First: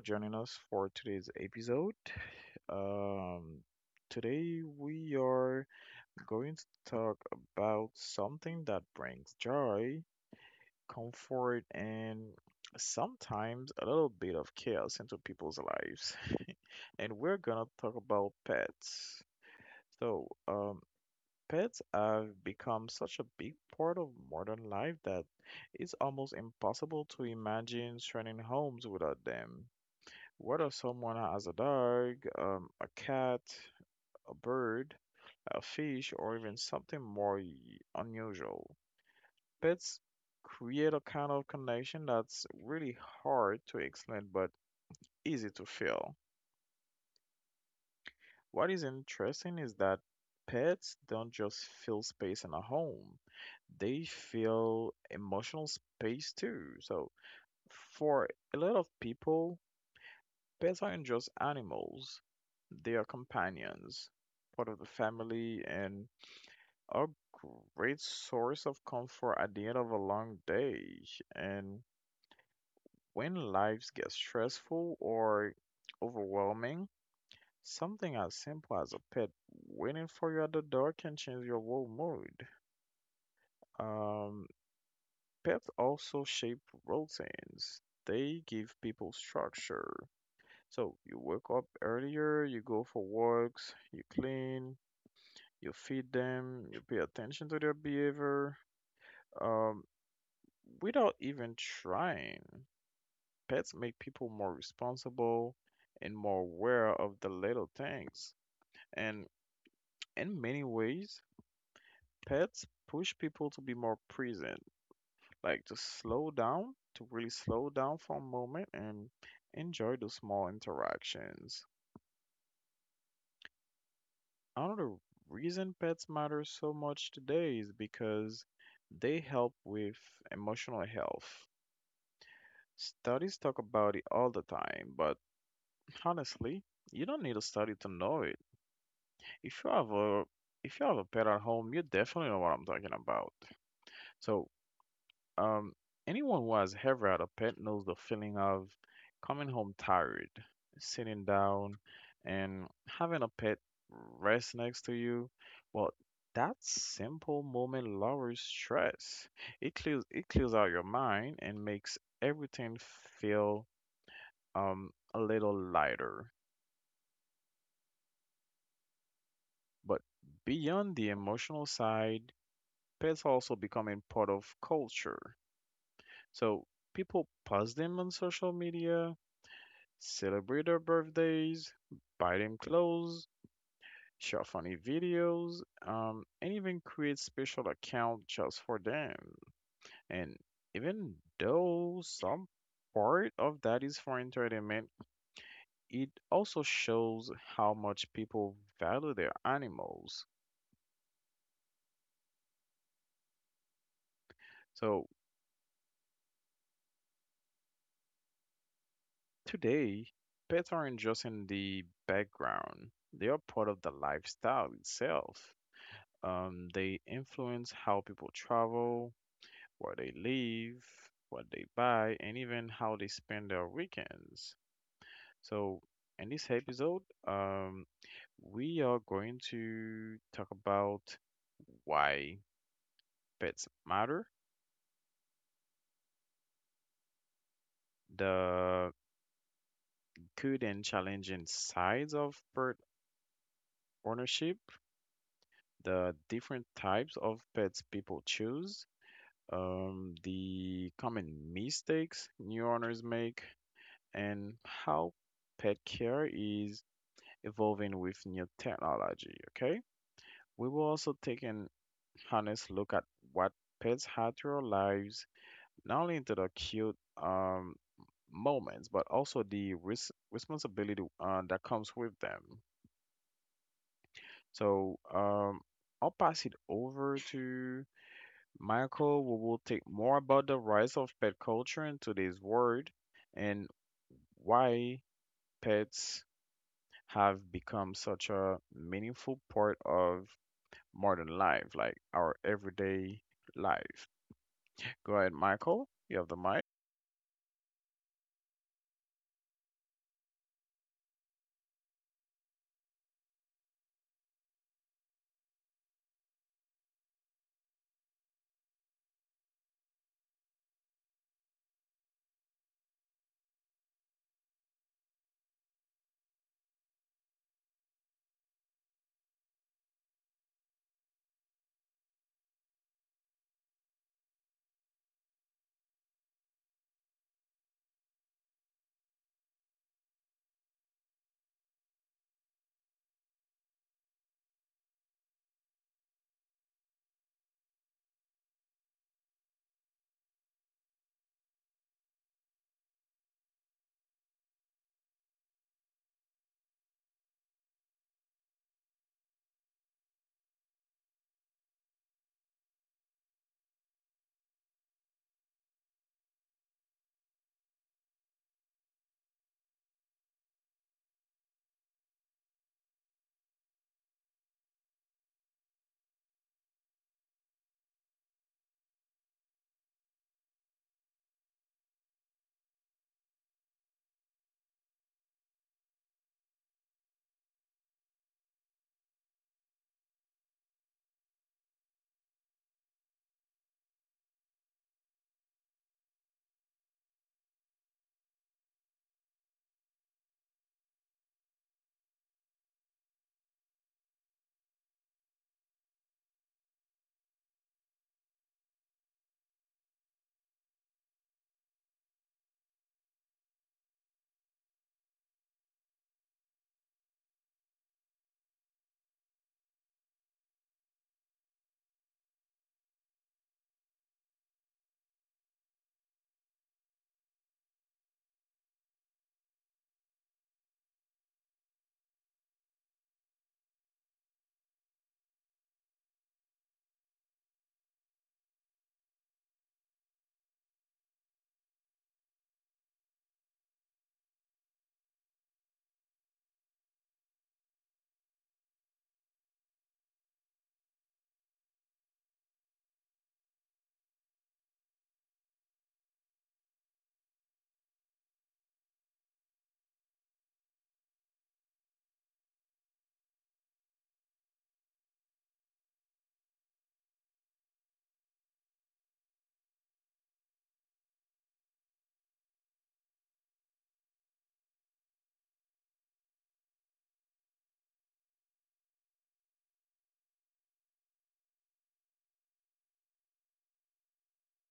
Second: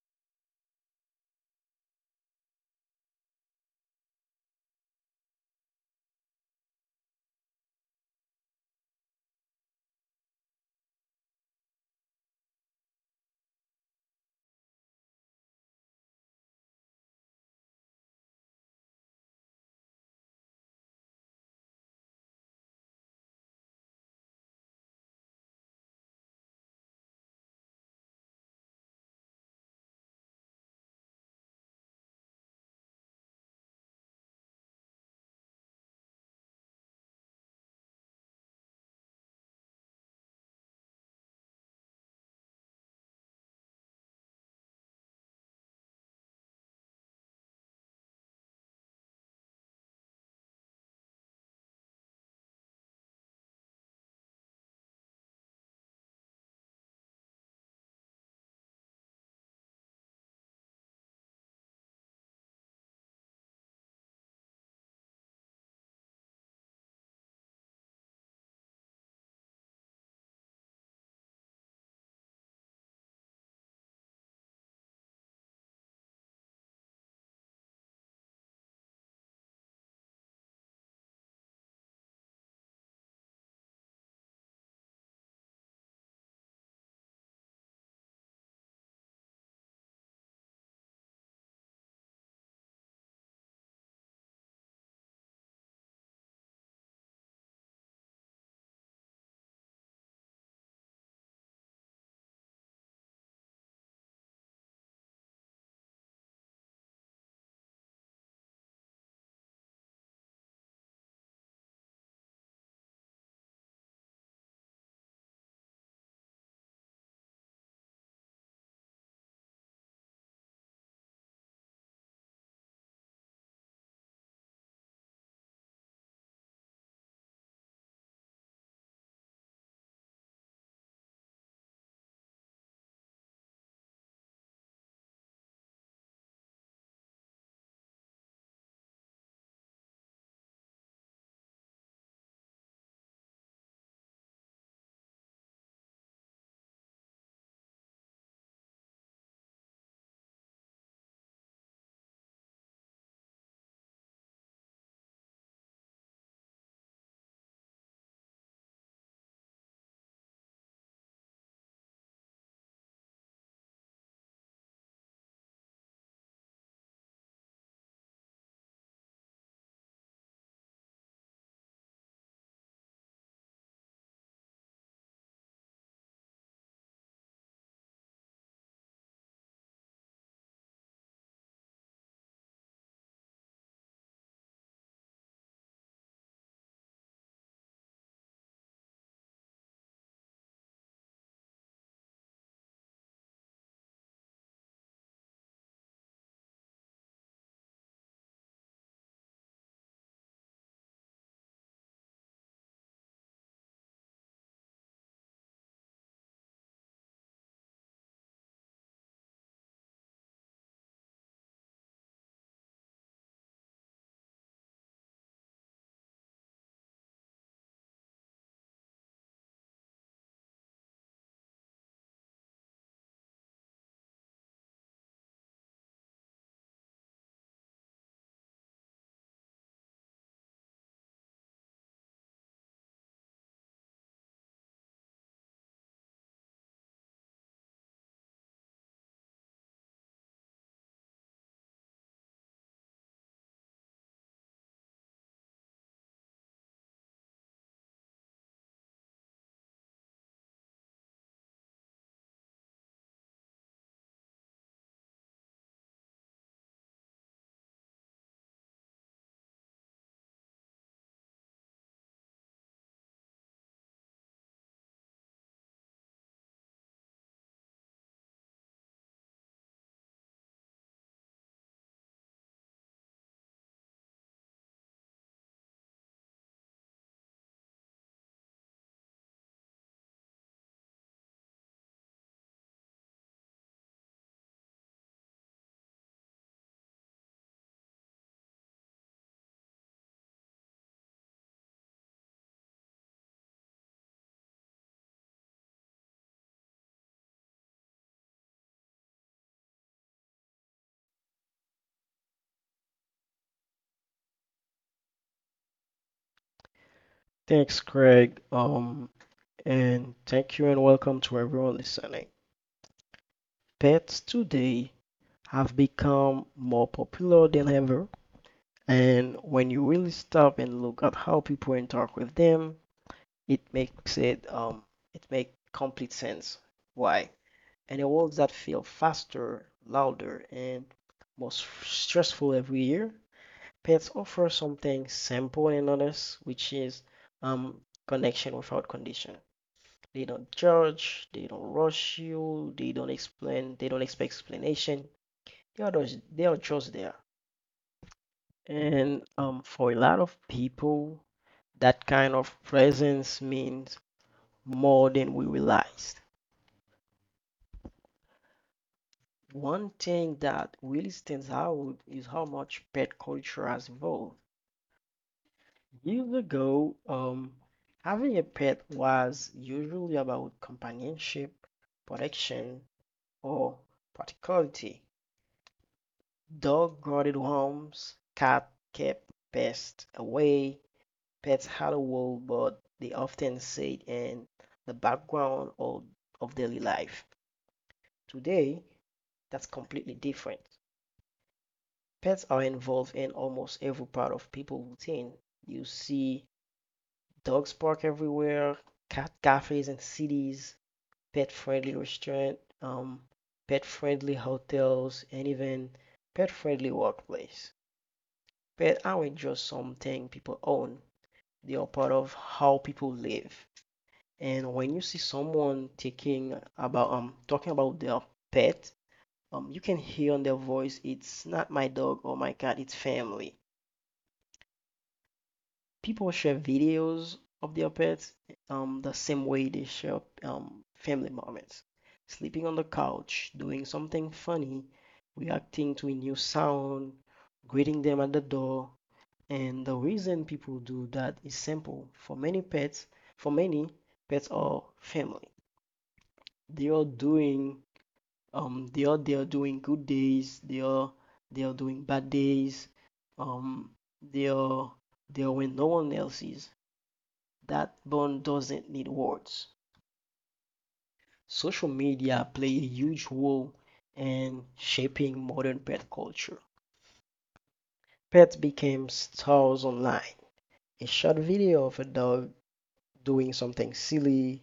joining us for today's episode. Um, Today, we are going to talk about something that brings joy, comfort, and sometimes a little bit of chaos into people's lives. And we're going to talk about pets. So, pets have become such a big part of modern life that it's almost impossible to imagine surrounding homes without them. What if someone has a dog, a cat, a bird, a fish, or even something more unusual? Pets create a kind of connection that's really hard to explain but easy to feel. What is interesting is that pets don't just fill space in a home, they fill emotional space too. So, for a lot of people, pets aren't just animals, they are companions, part of the family, and a great source of comfort at the end of a long day. And when lives get stressful or overwhelming, something as simple as a pet waiting for you at the door can change your whole mood. Um, Pets also shape routines. They give people structure, so you wake up earlier, you go for walks, you clean, you feed them, you pay attention to their behavior. Um, Without even trying, pets make people more responsible and more aware of the little things. And in many ways, pets push people to be more present, like to slow down, to really slow down for a moment and enjoy those small interactions. Another reason pets matter so much today is because they help with emotional health. Studies talk about it all the time, but honestly, you don't need a study to know it. If you have a if you have a pet at home, you definitely know what I'm talking about. So Um, Anyone who has ever had a pet knows the feeling of coming home tired, sitting down, and having a pet rest next to you. Well, that simple moment lowers stress. It clears out your mind and makes everything feel a little lighter. But beyond the emotional side, pets also becoming part of culture. So people post them on social media, celebrate their birthdays, buy them clothes, share funny videos, and even create special account just for them. And even though some part of that is for entertainment, it also shows how much people value their animals. So today, pets aren't just in the background, they are part of the lifestyle itself. They influence how people travel, where they live, what they buy, and even how they spend their weekends. So, in this episode, we are going to talk about why pets matter, the good and challenging sides of pet ownership, the different types of pets people choose, the common mistakes new owners make, and how pet care is evolving with new technology. Okay, we will also take an honest look at what pets had to our lives, not only into the cute um, moments, but also the responsibility that comes with them. So I'll pass it over to Michael. We will take more about the rise of pet culture in today's world and why pets have become such a meaningful part of more than life, like our everyday life. Go ahead, Michael. You have the mic. Thanks, Craig. And thank you and welcome to everyone listening. Pets today have become more popular than ever, and when you really stop and look at how people interact with them, it it makes complete sense. Why? And the worlds that feel faster, louder, and stressful every year, pets offer something simple and honest, which is um connection without condition. They don't judge, they don't rush you, they don't explain, they don't expect explanation. They are just there. And For a lot of people, that kind of presence means more than we realized. One thing that really stands out is how much pet culture has evolved. Years ago, having a pet was usually about companionship, protection, or practicality. Dog-guarded homes, cat kept pests away, pets had a role, but they often stayed in the background of, of daily life. Today, that's completely different. Pets are involved in almost every part of people's routine. You see dogs park everywhere, cat cafes in cities, pet-friendly restaurant, pet-friendly hotels, and even pet-friendly workplace. But I would just something people own. They are part of how people live. And when you see someone taking about talking about their pet, you can hear on their voice it's not my dog or my cat, it's family. People share videos of their pets the same way they share family moments. Sleeping on the couch, doing something funny, reacting to a new sound, greeting them at the door, and the reason people do that is simple. For many pets are family. They are doing they are doing good days, they are doing bad days, um they are they are when no one else is. That bond doesn't need words. Social media play a huge role in shaping modern pet culture. Pets became stars online. A short video of a dog doing something silly,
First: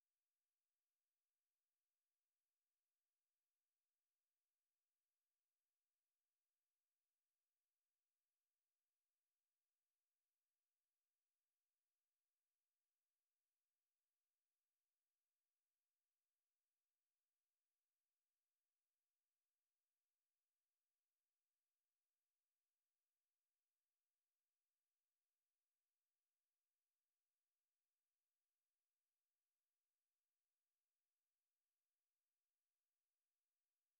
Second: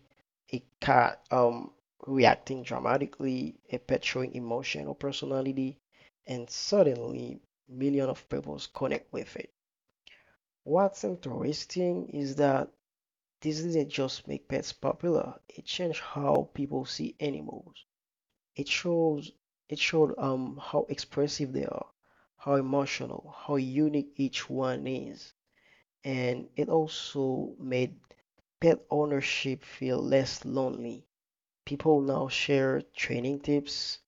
a cat reacting dramatically, a pet showing emotion or personality, and suddenly millions of people connect with it. What's interesting is that this didn't just make pets popular, it changed how people see animals. It shows it showed how expressive they are, how emotional, how unique each one is, and it also made pet ownership feel less lonely. People now share training tips,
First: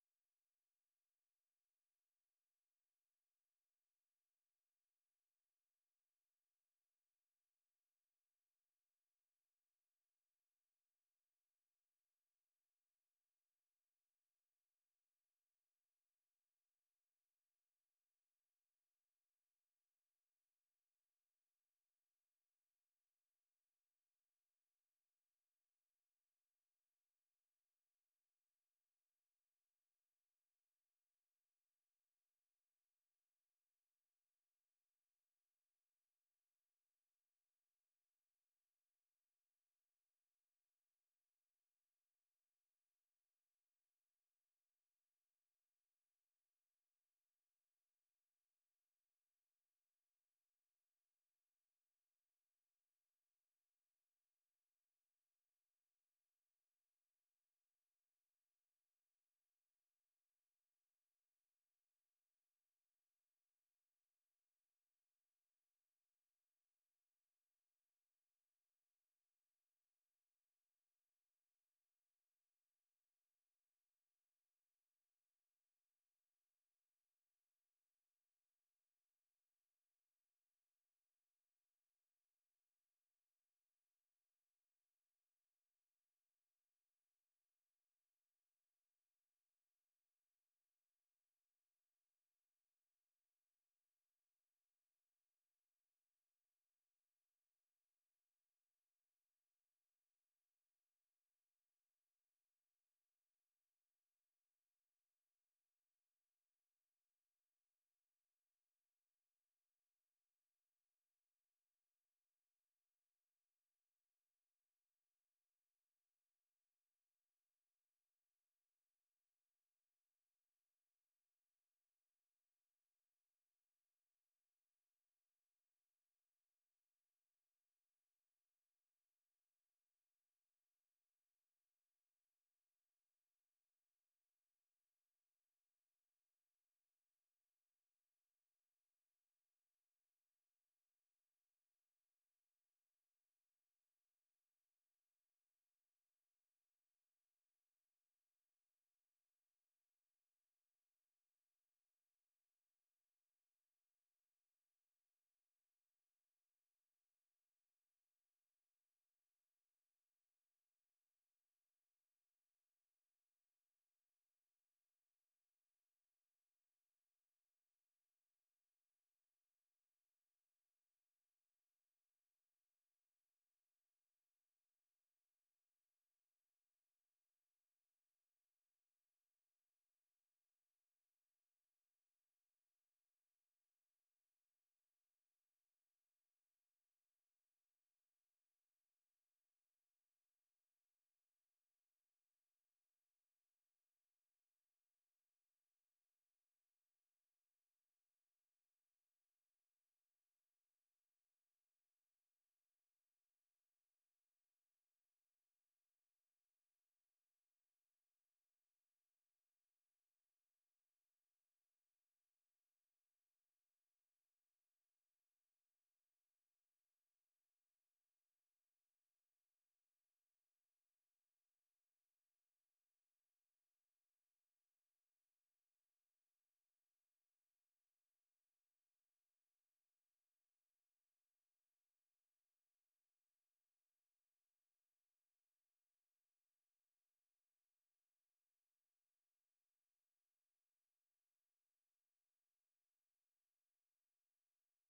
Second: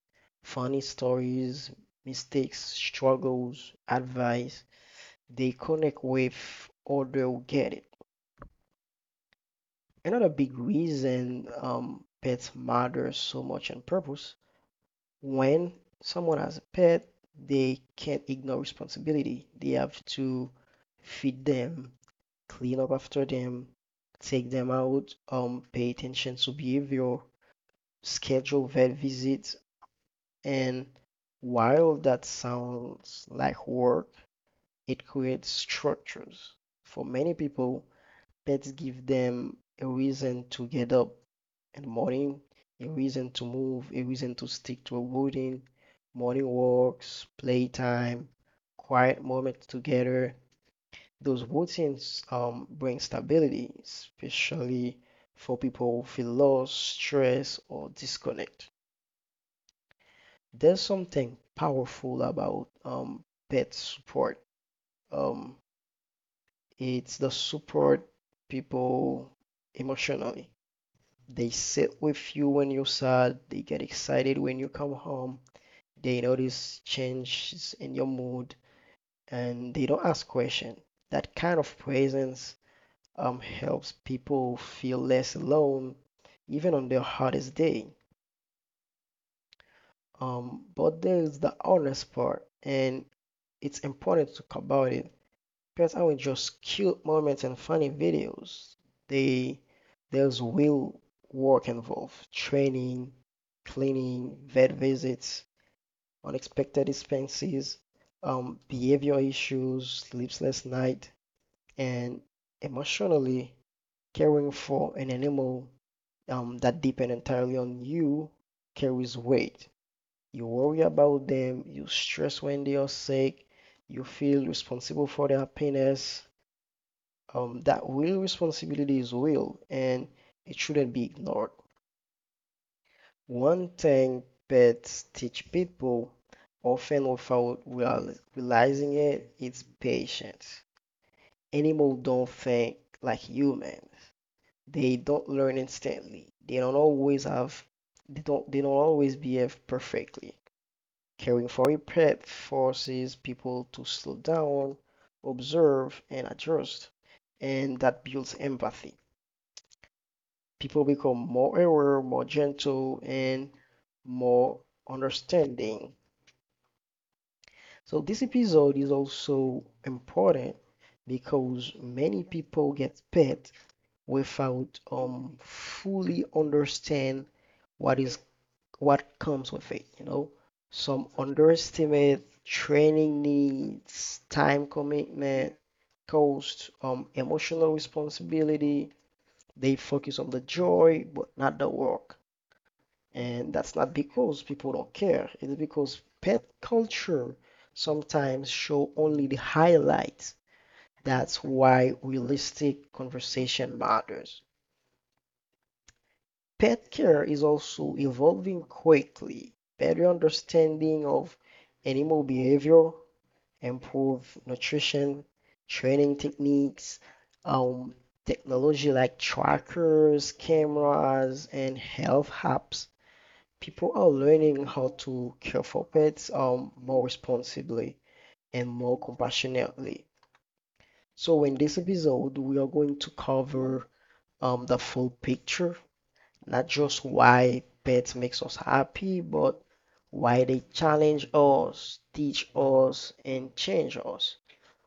funny stories, mistakes, struggles, advice. They connect with other who get it. Another big reason pets matter so much on purpose when someone has a pet, they can't ignore responsibility. They have to feed them, clean up after them, take them out, pay attention to behavior, schedule vet visits, and while that sounds like work, it creates structures. For many people, pets give them a reason to get up in the morning, a reason to move, a reason to stick to a routine, morning walks, playtime, quiet moments together, those routines bring stability, especially for people who feel lost, stress, or disconnect. There's something powerful about pet support. Um, it's the support people emotionally. They sit with you when you're sad, they get excited when you come home, they notice changes in your mood, and they don't ask questions. That kind of presence helps people feel less alone, even on their hardest day. But there's the honest part, and it's important to talk about it because I would just cute moments and funny videos. They there's real work involved, training, cleaning, vet visits, unexpected expenses, behavior issues, sleepless night, and emotionally caring for an animal that depend entirely on you carries weight. You worry about them, you stress when they are sick, you feel responsible for their happiness. That real responsibility is real and it shouldn't be ignored. One thing pets teach people, often without realizing it, is patience. Animals don't think like humans. They don't learn instantly. They don't always behave perfectly. Caring for a pet forces people to slow down, observe, and adjust, and that builds empathy. People become more aware, more gentle, and more understanding. So this episode is also important because many people get pet without fully understand what is what comes with it, you know. Some underestimate training needs, time commitment, cost, emotional responsibility. They focus on the joy, but not the work. And that's not because people don't care. It's because pet culture sometimes show only the highlights. That's why realistic conversation matters. Pet care is also evolving quickly. Better understanding of animal behavior, improved nutrition, training techniques, um, technology like trackers, cameras, and health apps. People are learning how to care for pets more responsibly and more compassionately. So, in this episode, we are going to cover the full picture, not just why pets makes us happy, but why they challenge us, teach us, and change us.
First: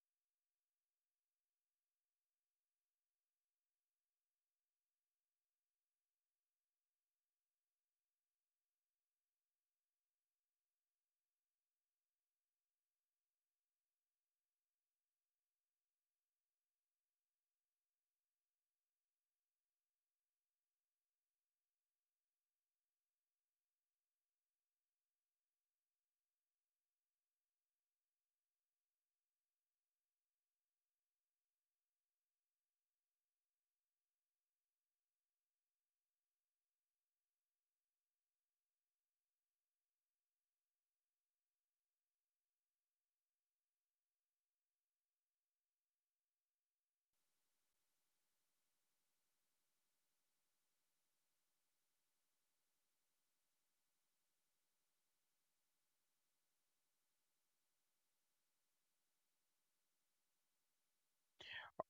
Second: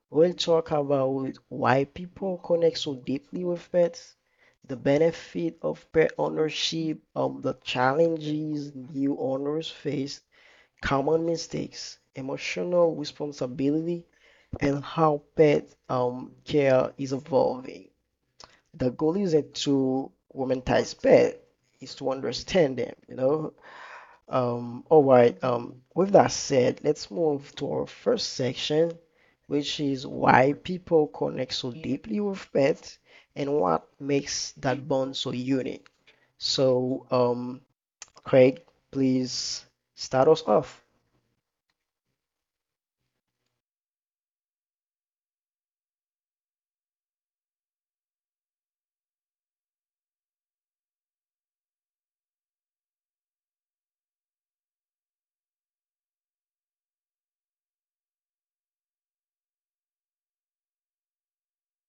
We'll talk about why people connect so deeply with pets, the benefit of pet ownership, the challenges new owners face, common mistakes, emotional responsibility, and how pet care is evolving. The goal isn't to womanize pets; is to understand them, you know. All right, with that said, let's move to our first section, which is why people connect so deeply with pets and what makes that bond so unique. So, Craig, please start us off.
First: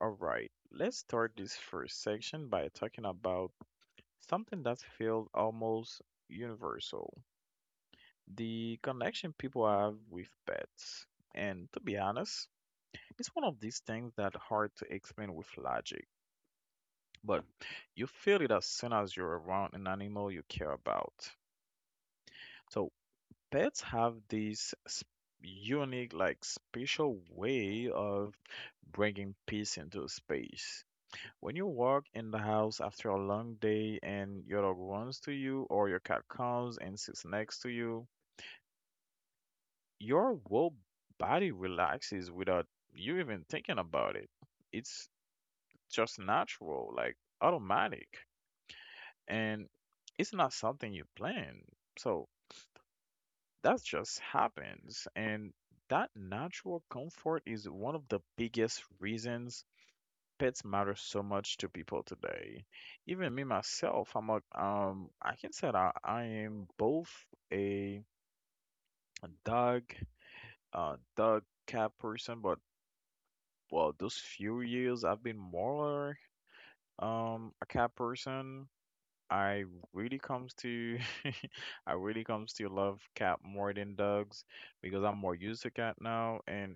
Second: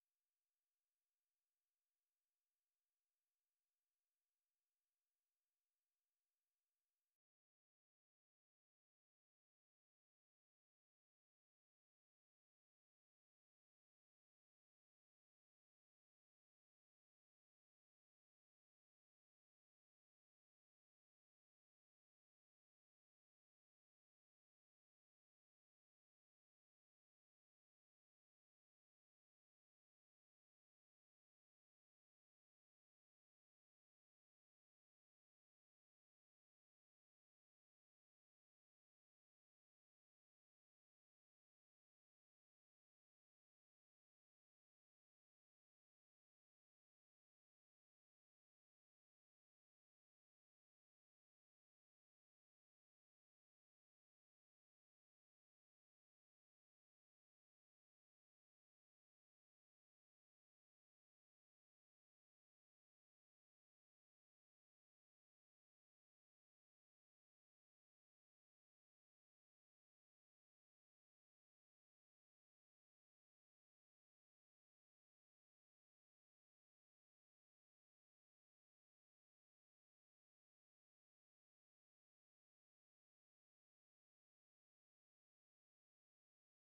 All right, let's start this first section by talking about something that feels almost universal, the connection people have with pets. And to be honest, it's one of these things that hard to explain with logic, but you feel it as soon as you're around an animal you care about. So pets have this unique, like special way of bringing peace into space. When you walk in the house after a long day and your dog runs to you or your cat comes and sits next to you, your whole body relaxes without you even thinking about it. It's just natural, like automatic, and it's not something you plan. So that just happens. And that natural comfort is one of the biggest reasons pets matter so much to people today. Even me myself, I can say that I am both a dog, dog cat person, but well, those few years I've been more a cat person. I really comes to I really comes to love cat more than dogs because I'm more used to cat now, and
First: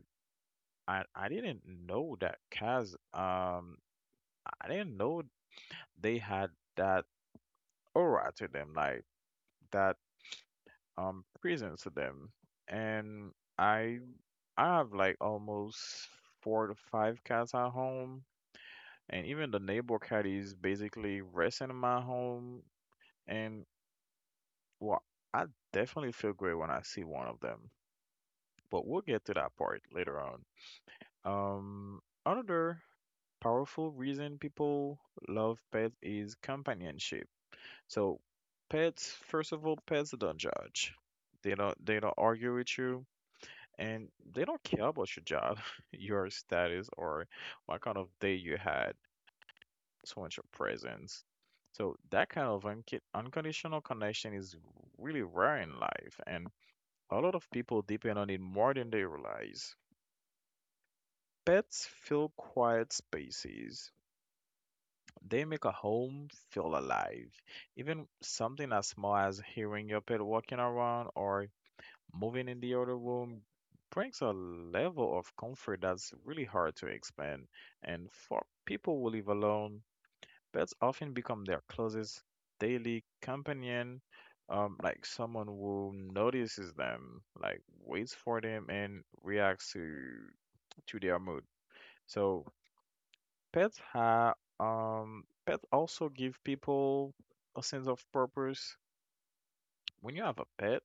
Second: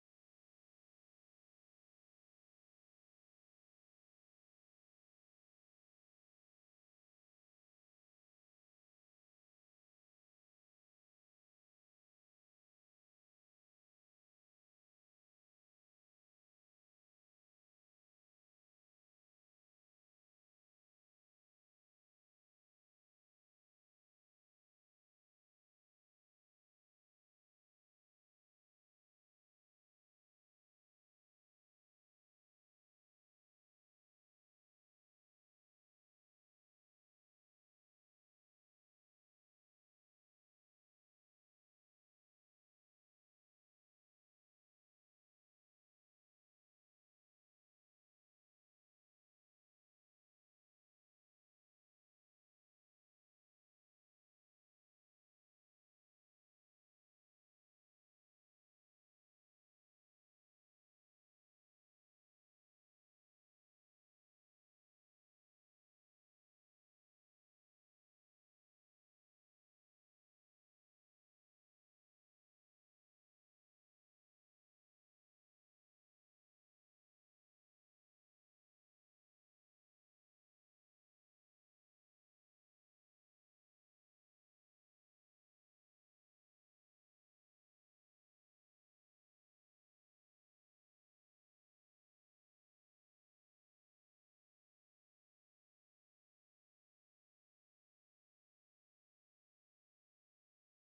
I didn't know that Kaz I didn't know they had that aura to them, like that presence to them. And I I have like almost four to five cats at home, and even the neighbor cat is basically resting in my home, and well, I definitely feel great when I see one of them. But we'll get to that part later on. Another powerful reason people love pets is companionship. So, pets, first of all, pets don't judge. They don't argue with you, and they don't care about your job, your status, or what kind of day you had. So much your presence. So that kind of unconditional connection is really rare in life, and a lot of people depend on it more than they realize. Pets fill quiet spaces. They make a home feel alive. Even something as small as hearing your pet walking around or moving in the other room brings a level of comfort that's really hard to explain. And for people who live alone, pets often become their closest daily companion, like someone who notices them, like waits for them and reacts to their mood. So pets also give people a sense of purpose. When you have a pet,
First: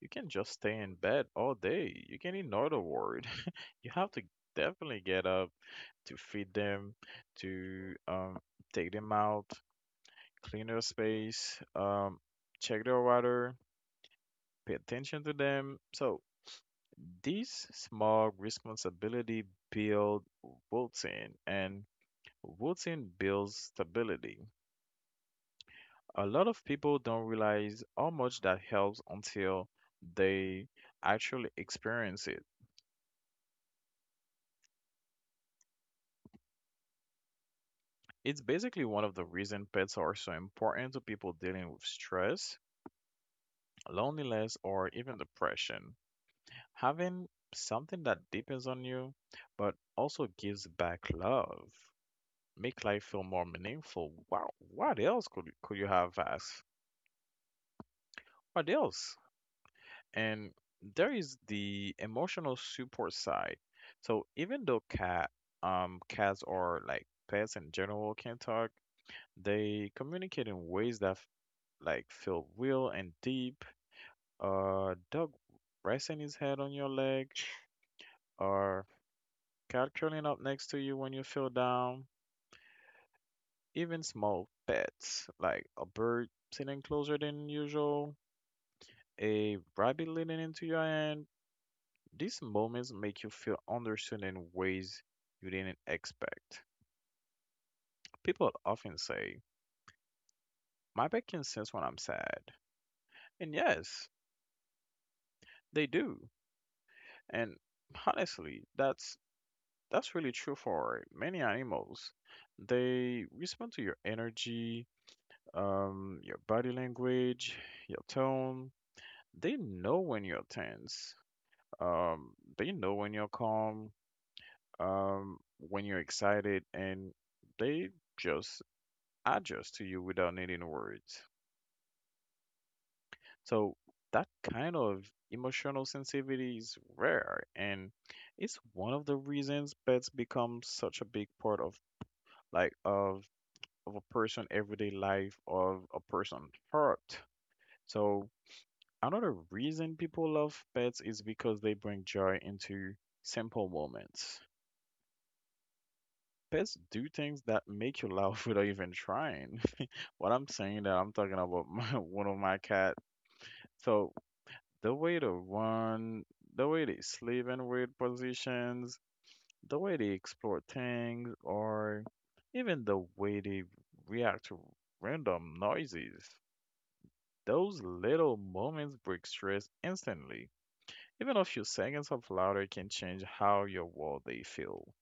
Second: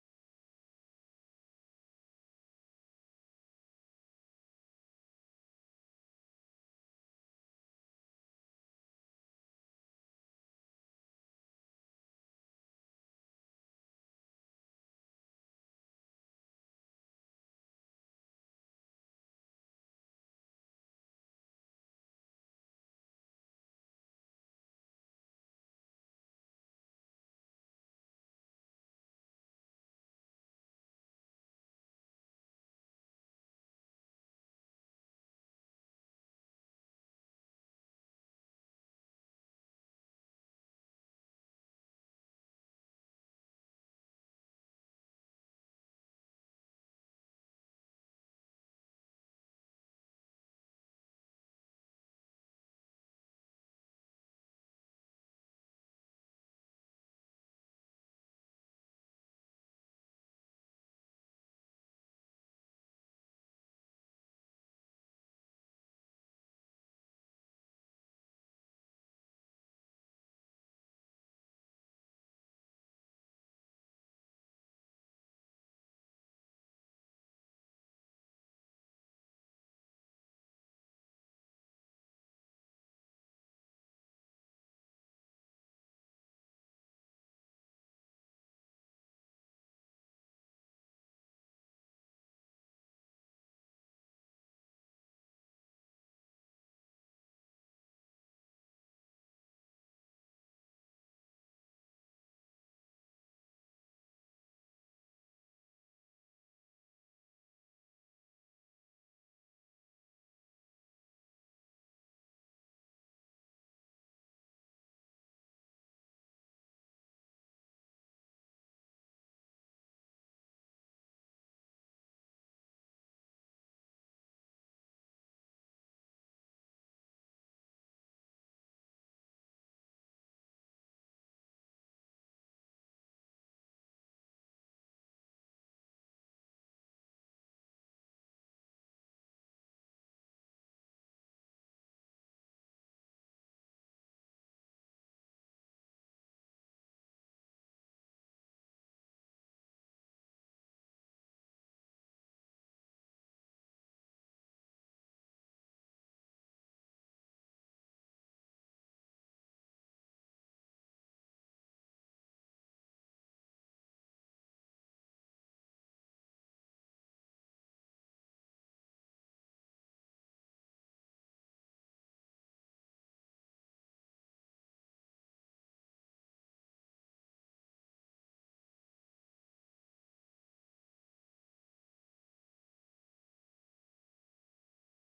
you can just stay in bed all day. You can ignore the world. You have to definitely get up to feed them, to take them out, clean their space, check their water, pay attention to them. So these small responsibility build routine, and routine builds stability. A lot of people don't realize how much that helps until they actually experience it. It's basically one of the reasons pets are so important to people dealing with stress, loneliness, or even depression. Having something that depends on you, but also gives back love, make life feel more meaningful. Wow, what else could you have asked? What else? And there is the emotional support side. So even though cats or like pets in general can talk, they communicate in ways that like feel real and deep. Dog resting his head on your leg, or cat curling up next to you when you feel down. Even small pets like a bird sitting closer than usual, a rabbit leaning into your hand, these moments make you feel understood in ways you didn't expect. People often say, "My pet can sense when I'm sad." And yes, they do. And honestly, that's really true for many animals. They respond to your energy, your body language, your tone. They know when you're tense. Um, they know when you're calm, when you're excited, and they just adjust to you without needing words. So that kind of emotional sensitivity is rare, and it's one of the reasons pets become such a big part of like of of a person everyday life, of a person's heart. So another reason people love pets is because they bring joy into simple moments. Pets do things that make you laugh without even trying. What I'm saying that I'm talking about my, one of my cat. So the way they run, the way they sleep in weird positions, the way they explore things, or even the way they react to random noises. Those little moments break stress instantly. Even a few seconds of laughter can change how your world they feel.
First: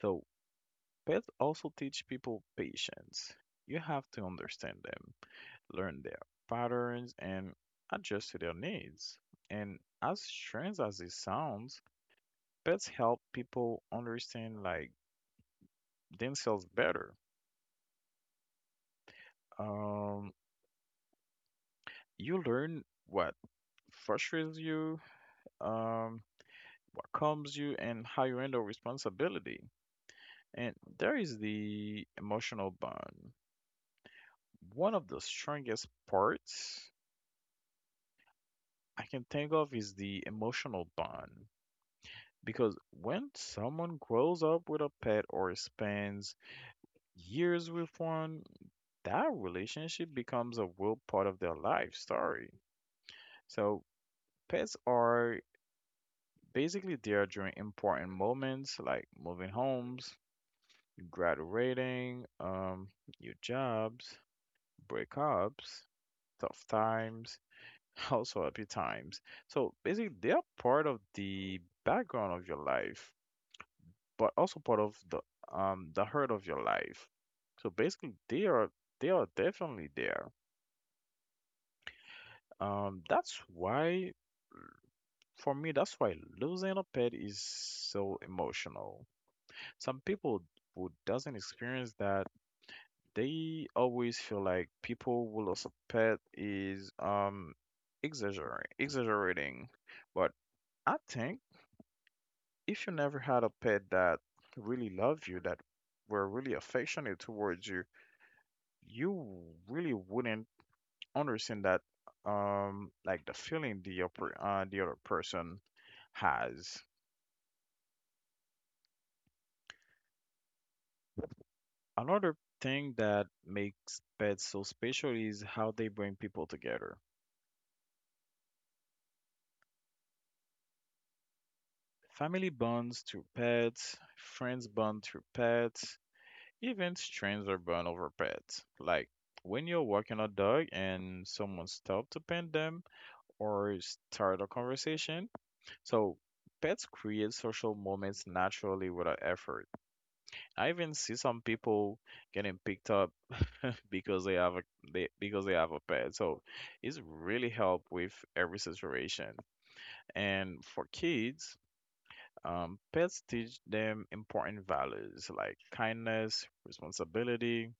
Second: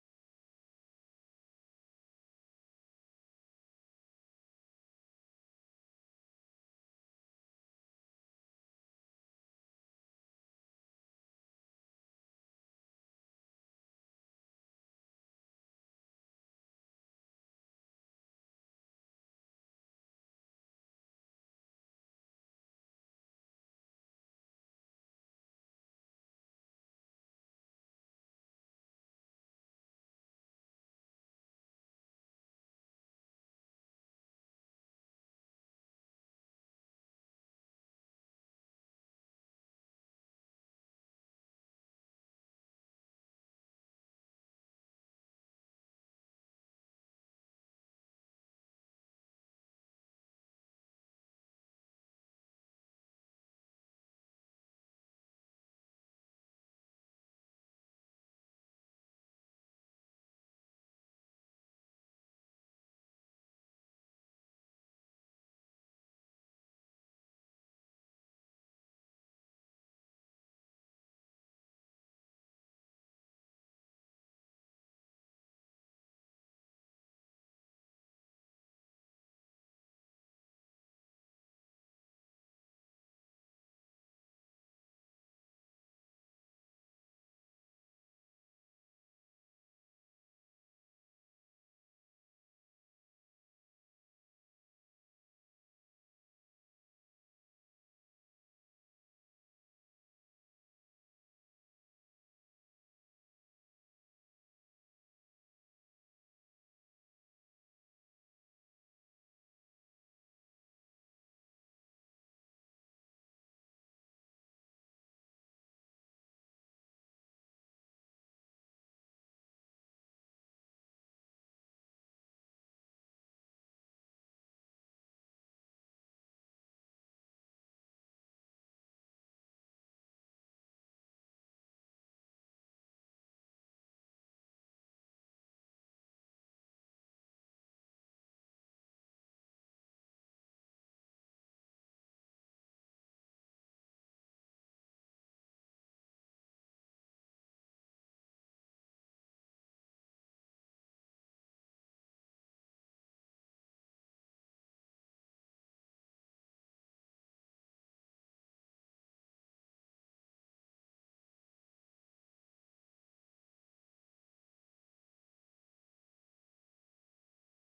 So pets also teach people patience. You have to understand them, learn their patterns, and adjust to their needs. And as strange as it sounds, pets help people understand like themselves better. Um, you learn what frustrates you, um, what calms you, and how you handle responsibility. And there is the emotional bond. One of the strongest parts I can think of is the emotional bond. Because when someone grows up with a pet or spends years with one, that relationship becomes a real part of their life story. So pets are basically there during important moments like moving homes, graduating, new jobs, breakups, tough times, also happy times. So basically, they are part of the background of your life, but also part of the heart of your life. So basically, they are definitely there. That's why for me, that's why losing a pet is so emotional. Some people who doesn't experience that, they always feel like people will suspect is exaggerating, but I think if you never had a pet that really loved you, that were really affectionate towards you, you really wouldn't understand that, like the feeling the other person has. Another thing that makes pets so special is how they bring people together. Family bonds through pets, friends bond through pets, even strangers bond over pets. Like when you're walking a dog and someone stops to pet them or start a conversation. So pets create social moments naturally without effort. I even see some people getting picked up because they have a because they have a pet. So it's really help with every situation. And for kids, pets teach them important values like kindness, responsibility,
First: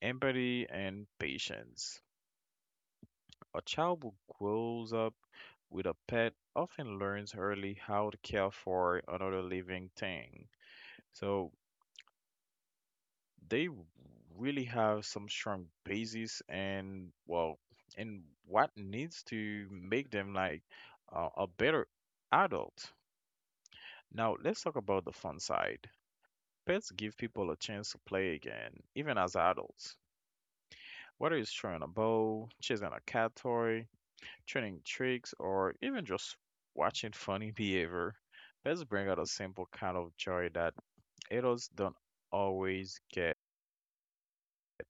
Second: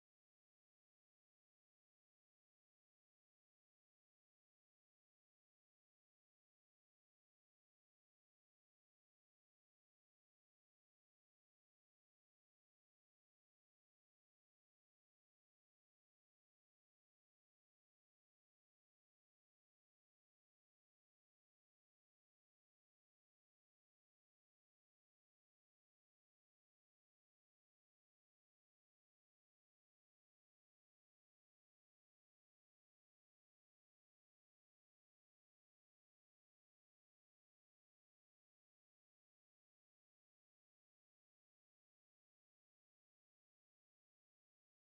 empathy, and patience. A child who grows up with a pet often learns early how to care for another living thing. So they really have some strong basis and, well, and what needs to make them like a better adult. Now let's talk about the fun side. Pets give people a chance to play again, even as adults. Whether it's throwing a bow, chasing a cat toy, training tricks, or even just watching funny behavior, pets bring out a simple kind of joy that adults don't always get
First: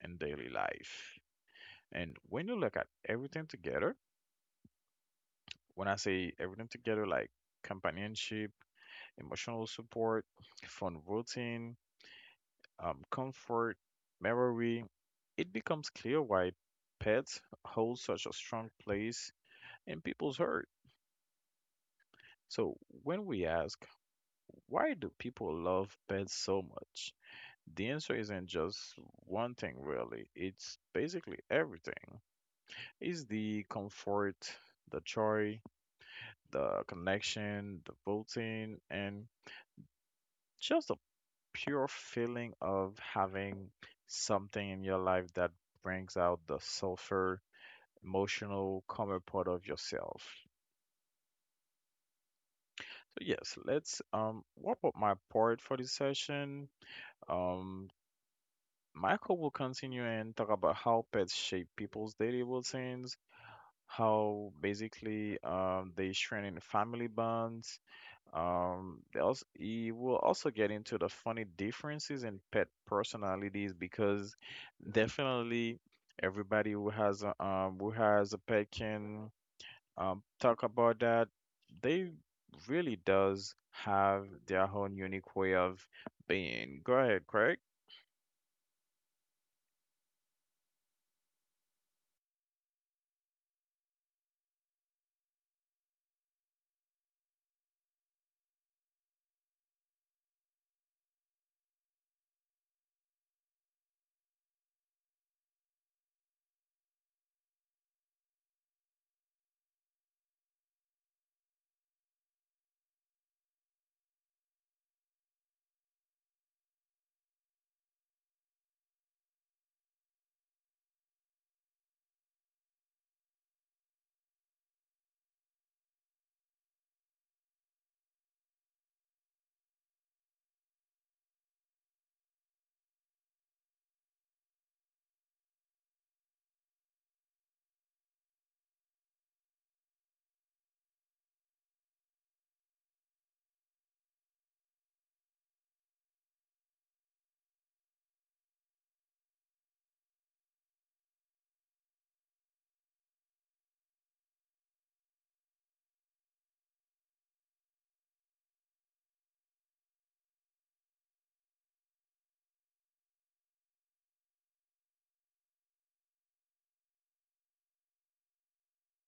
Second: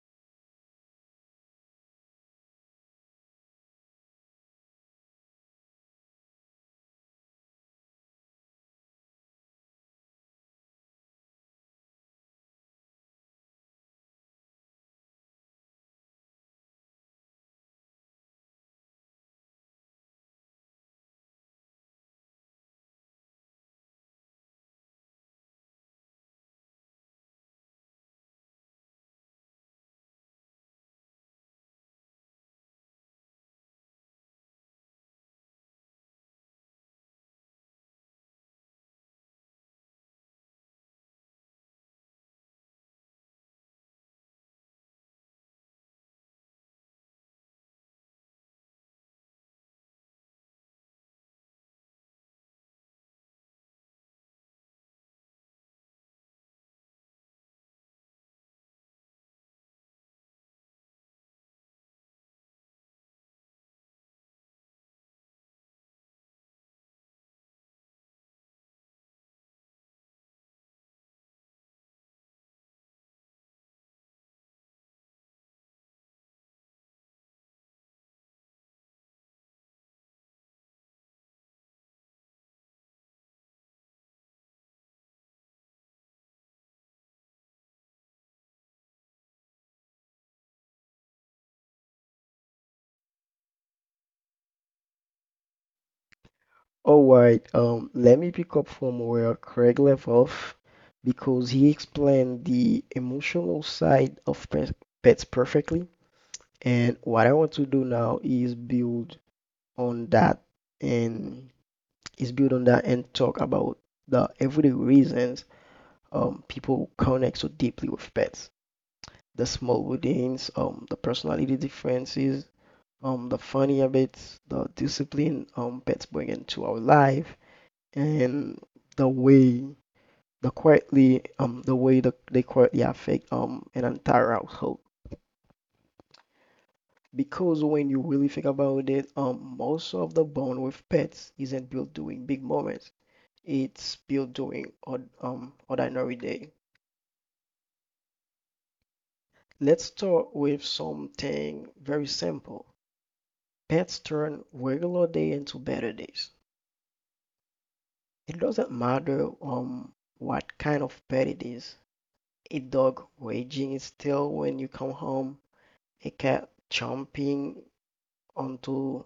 in daily life. And when you look at everything together, when I say everything together, like companionship, emotional support, fun routine, comfort, memory, it becomes clear why pets hold such a strong place in people's heart. So, when we ask, why do people love pets so much? The answer isn't just one thing, really. It's basically everything. It's the comfort, the joy, the connection, the voting, and just the pure feeling of having something in your life that brings out the sulfur emotional calmer part of yourself. So yes, let's wrap up my part for this session. Um, Michael will continue and talk about how pets shape people's daily routines, how basically they strengthen family bonds. They also, he will also get into the funny differences in pet personalities because definitely everybody who has a pet can talk about that, they really does have their own unique way of being. Go ahead, Craig. All right, let me pick up from where Craig left off because he explained the emotional side of pets perfectly. And what I want to do now is build on that and is build on that and talk about the everyday reasons people connect so deeply with pets. The small routines, the personality differences, the funny habits, the discipline pets bring into our life and the way the quietly the way that they quietly affect an entire household. Because when you really think about it, most of the bond with pets isn't built during big moments. It's built during ordinary day. Let's start with something very simple. Pets turn regular day into better days. It doesn't matter what kind of pet it is. A dog raging is still when you come home, a cat jumping onto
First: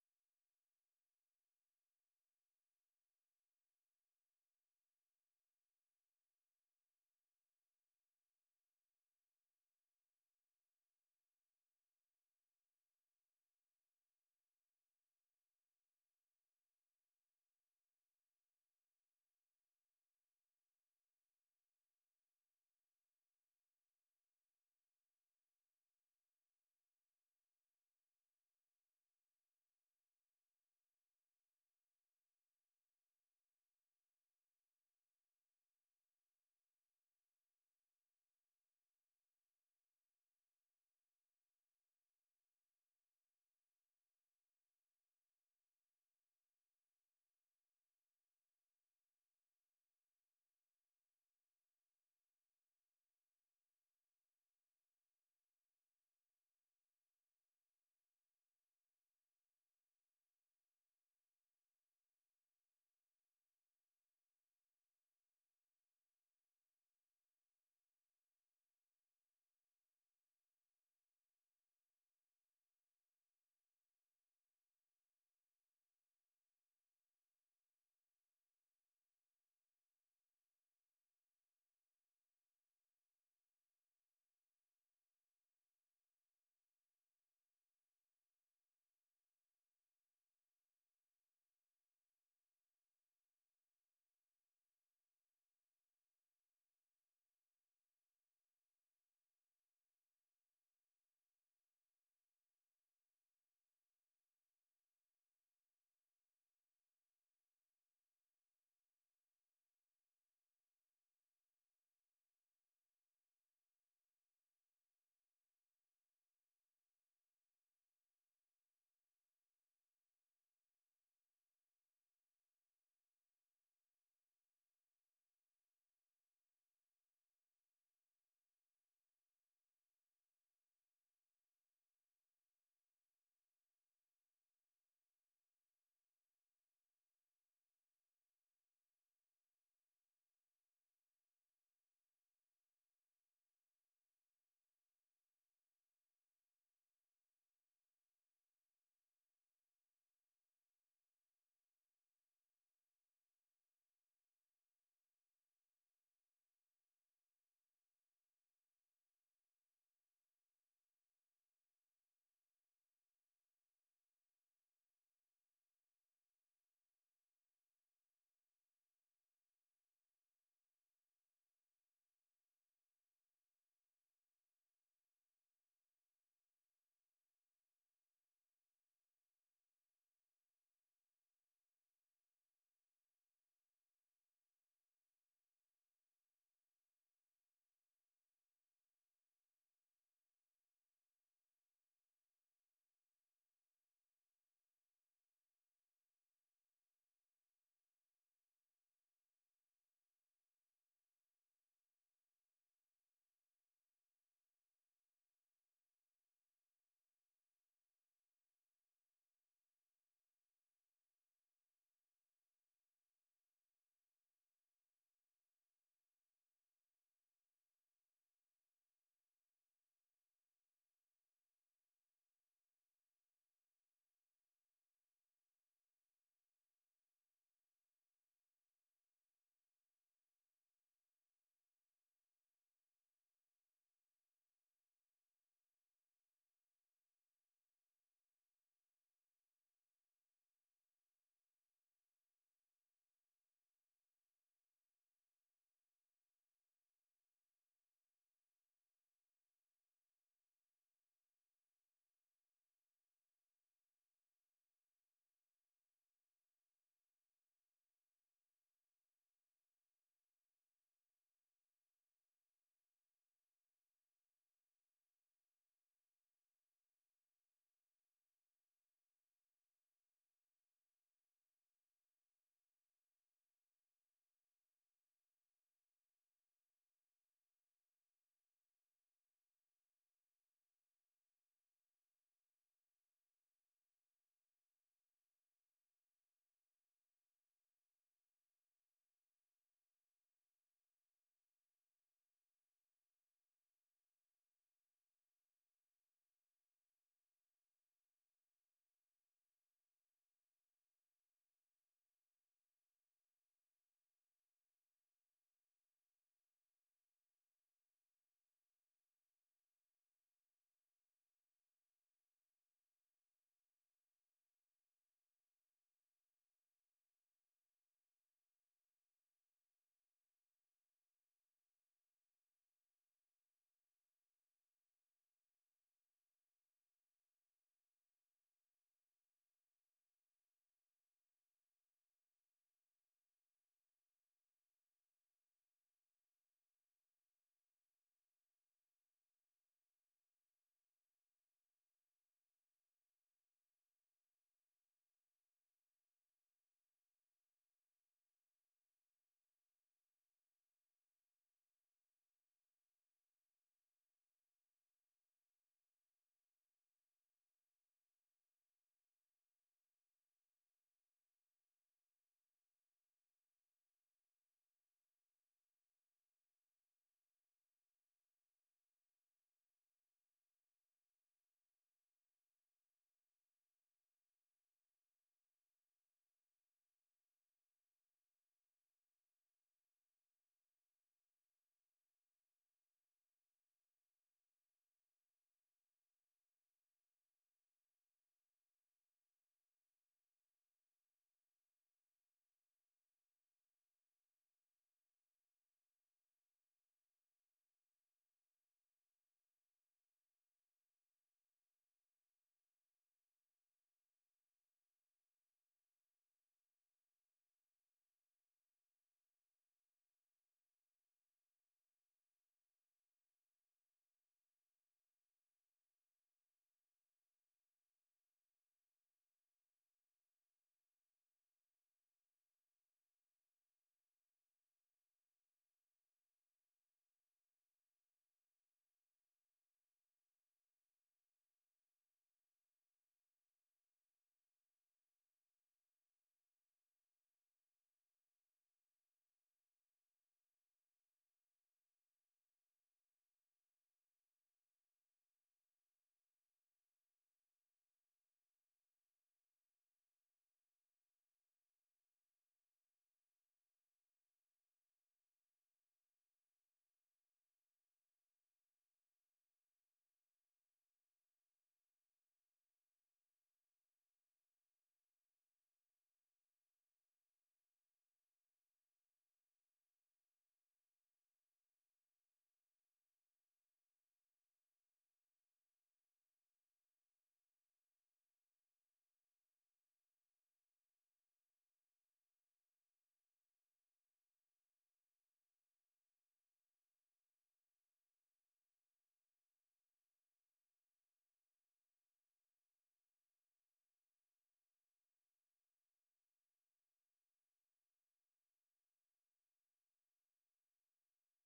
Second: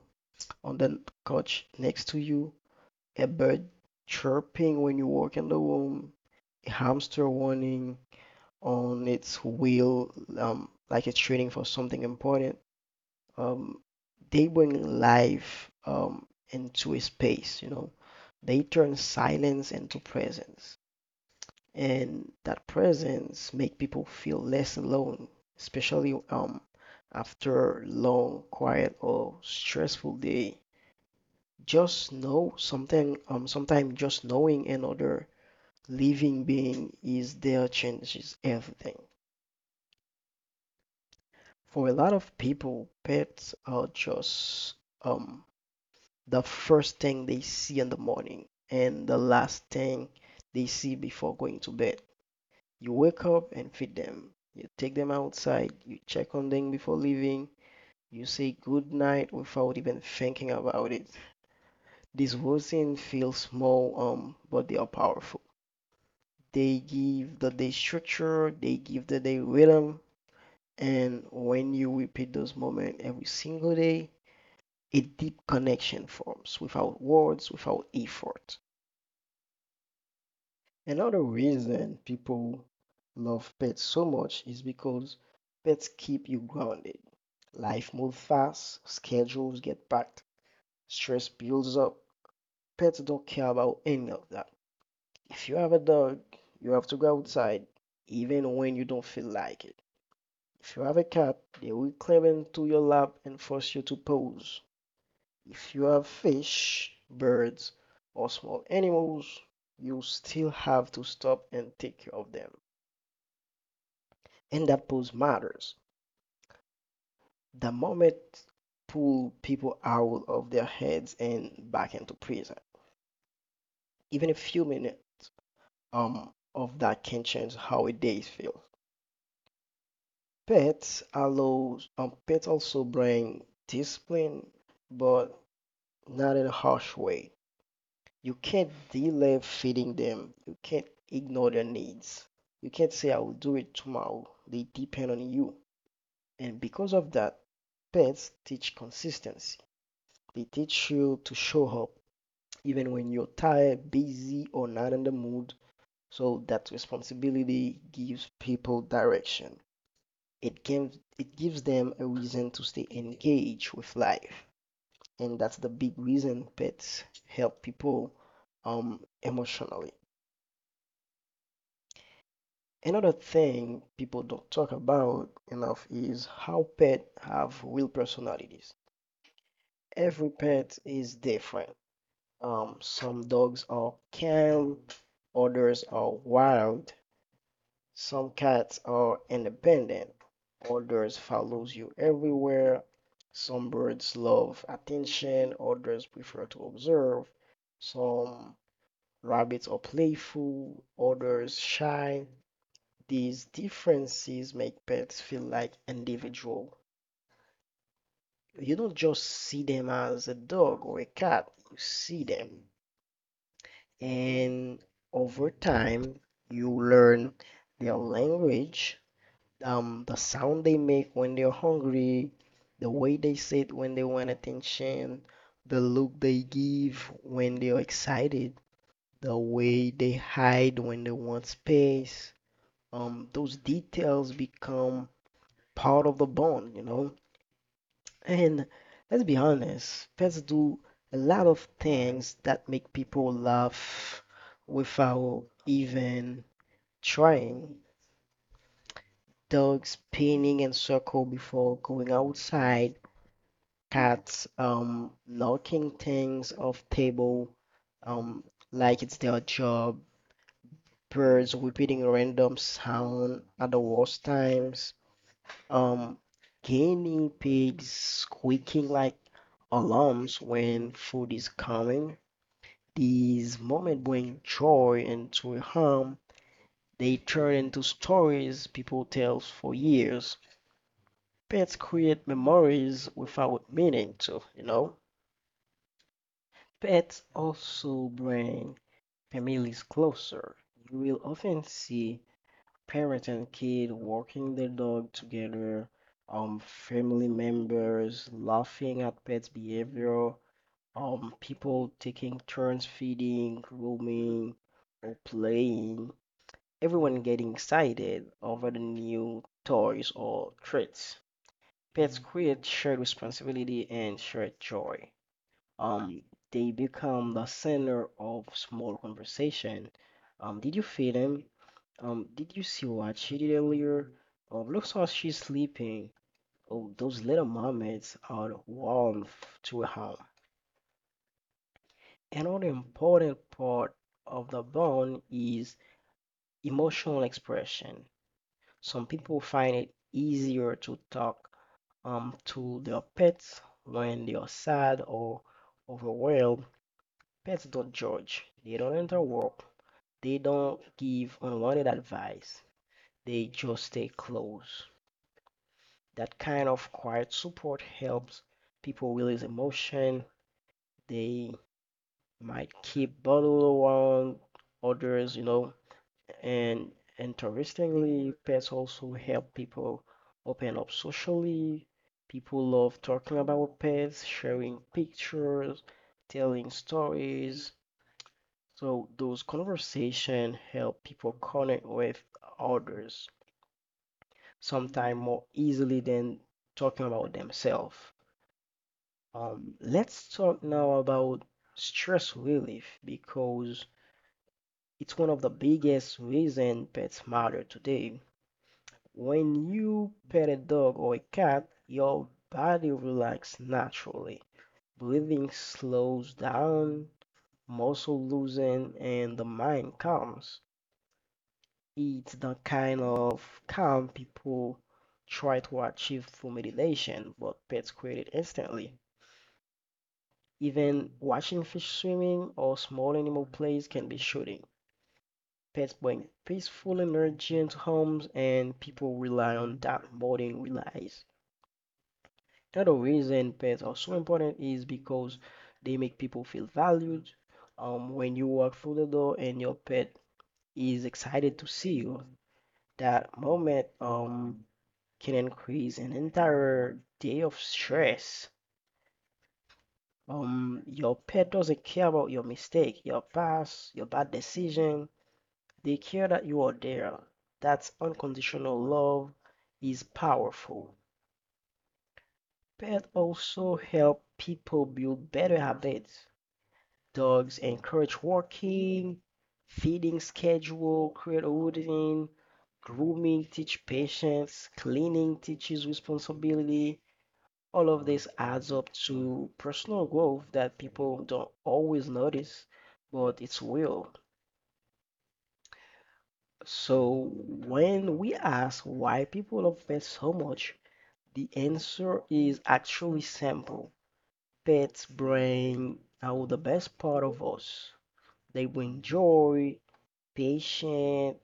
on the couch next to you, a bird chirping when you walk in the room, a hamster running on its wheel, like it's training for something important. Um, they bring life into a space, you know. They turn silence into presence and that presence make people feel less alone, especially after long, quiet or stressful day. Just know something sometimes just knowing another living being is there changes everything. For a lot of people, pets are just um the first thing they see in the morning and the last thing they see before going to bed. You wake up and feed them. You take them outside. You check on them before leaving. You say good night without even thinking about it. These routines feel small, but they are powerful. They give the day structure, they give the day rhythm, and when you repeat those moments every single day, a deep connection forms without words, without effort. Another reason people love pets so much is because pets keep you grounded. Life moves fast, schedules get packed, stress builds up. Pets don't care about any of that. If you have a dog, you have to go outside even when you don't feel like it. If you have a cat, they will climb into your lap and force you to pose. If you have fish, birds, or small animals, you still have to stop and take care of them. And that pause matters. The moment pull people out of their heads and back into present. Even a few minutes um, of that can change how a day feels. Pets also bring discipline, but not in a harsh way. You can't delay feeding them. You can't ignore their needs. You can't say I will do it tomorrow. They depend on you. And because of that, pets teach consistency. They teach you to show up even when you're tired, busy, or not in the mood. So that responsibility gives people direction. It gives them a reason to stay engaged with life. And that's the big reason pets help people emotionally. Another thing people don't talk about enough is how pets have real personalities. Every pet is different. Some dogs are calm, others are wild. Some cats are independent, others follows you everywhere. Some birds love attention, others prefer to observe. Some rabbits are playful, others shy. These differences make pets feel like individual. You don't just see them as a dog or a cat, you see them, and over time you learn their language, the sound they make when they're hungry, the way they sit when they want attention, the look they give when they're excited, the way they hide when they want space. Those details become part of the bond. And let's be honest, pets do a lot of things that make people laugh without even trying. Dogs spinning in circle before going outside, cats knocking things off table, um like it's their job, birds repeating random sound at the worst times. Um, Guinea pigs squeaking like alarms when food is coming. These moments bring joy into harm. They turn into stories people tell for years. Pets create memories without meaning to. Pets also bring families closer. You will often see parent and kid walking their dog together, family members laughing at pets' behavior, people taking turns feeding, grooming, or playing, everyone getting excited over the new toys or treats. Pets create shared responsibility and shared joy. Um, they become the center of small conversation. Did you feed him? Did you see what she did earlier? Oh, looks like she's sleeping. Oh, those little mermaids are warmth to a home. Another important part of the bond is emotional expression. Some people find it easier to talk to their pets when they are sad or overwhelmed. Pets don't judge. They don't interrupt. They don't give unwanted advice. They just stay close. That kind of quiet support helps people release emotion they might keep bottled around others. And interestingly, pets also help people open up socially. People love talking about pets, sharing pictures, telling stories, so those conversations help people connect with others sometimes more easily than talking about themselves. Let's talk now about stress relief because it's one of the biggest reason pets matter today. When you pet a dog or a cat, your body relaxes naturally. Breathing slows down, muscle loosen, and the mind calms. It's the kind of calm people try to achieve through meditation, but pets create it instantly. Even watching fish swimming or small animal plays can be soothing. Pets bring peaceful energy into homes, and people rely on that more than realize. Another reason pets are so important is because they make people feel valued. When you walk through the door and your pet is excited to see you, that moment can increase an entire day of stress. Your pet doesn't care about your mistake, your past, your bad decision. They care that you are there. That unconditional love is powerful. Pets also help people build better habits. Dogs encourage walking, feeding schedule, create a routine, grooming teach patience, cleaning teaches responsibility. All of this adds up to personal growth that people don't always notice, but it's real. So when we ask why people love pets so much, the answer is actually simple. Pets bring out the best part of us. They bring joy, patience,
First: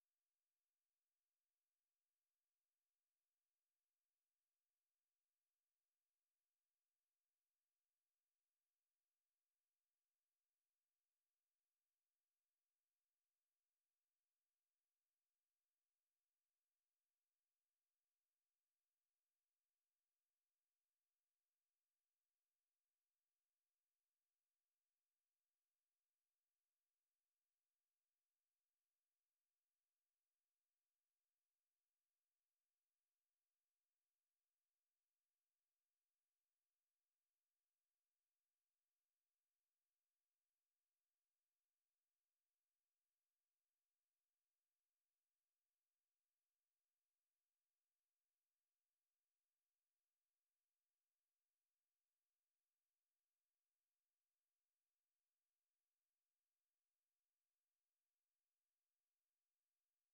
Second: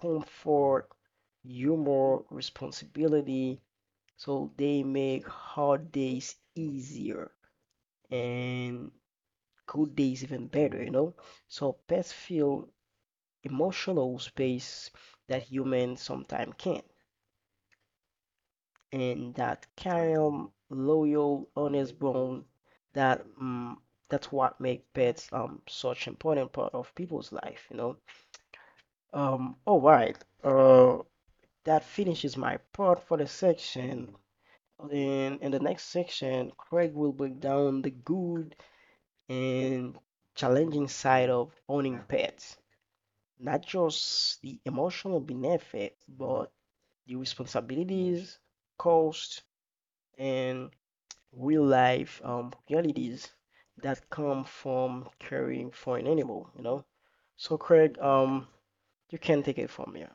comfort, humor, responsibility. So they make hard days easier and good days even better, you know? So pets feel emotional space that humans sometimes can't. And that calm, loyal, honest bone, that um, that's what make pets such important part of people's life, you know. All right. Uh, that finishes my part for the section. Then in the next section, Craig will break down the good and challenging side of owning pets, not just the emotional benefit, but the responsibilities, cost, and real life realities that come from caring for an animal, you know? So, Craig, you can take it from here.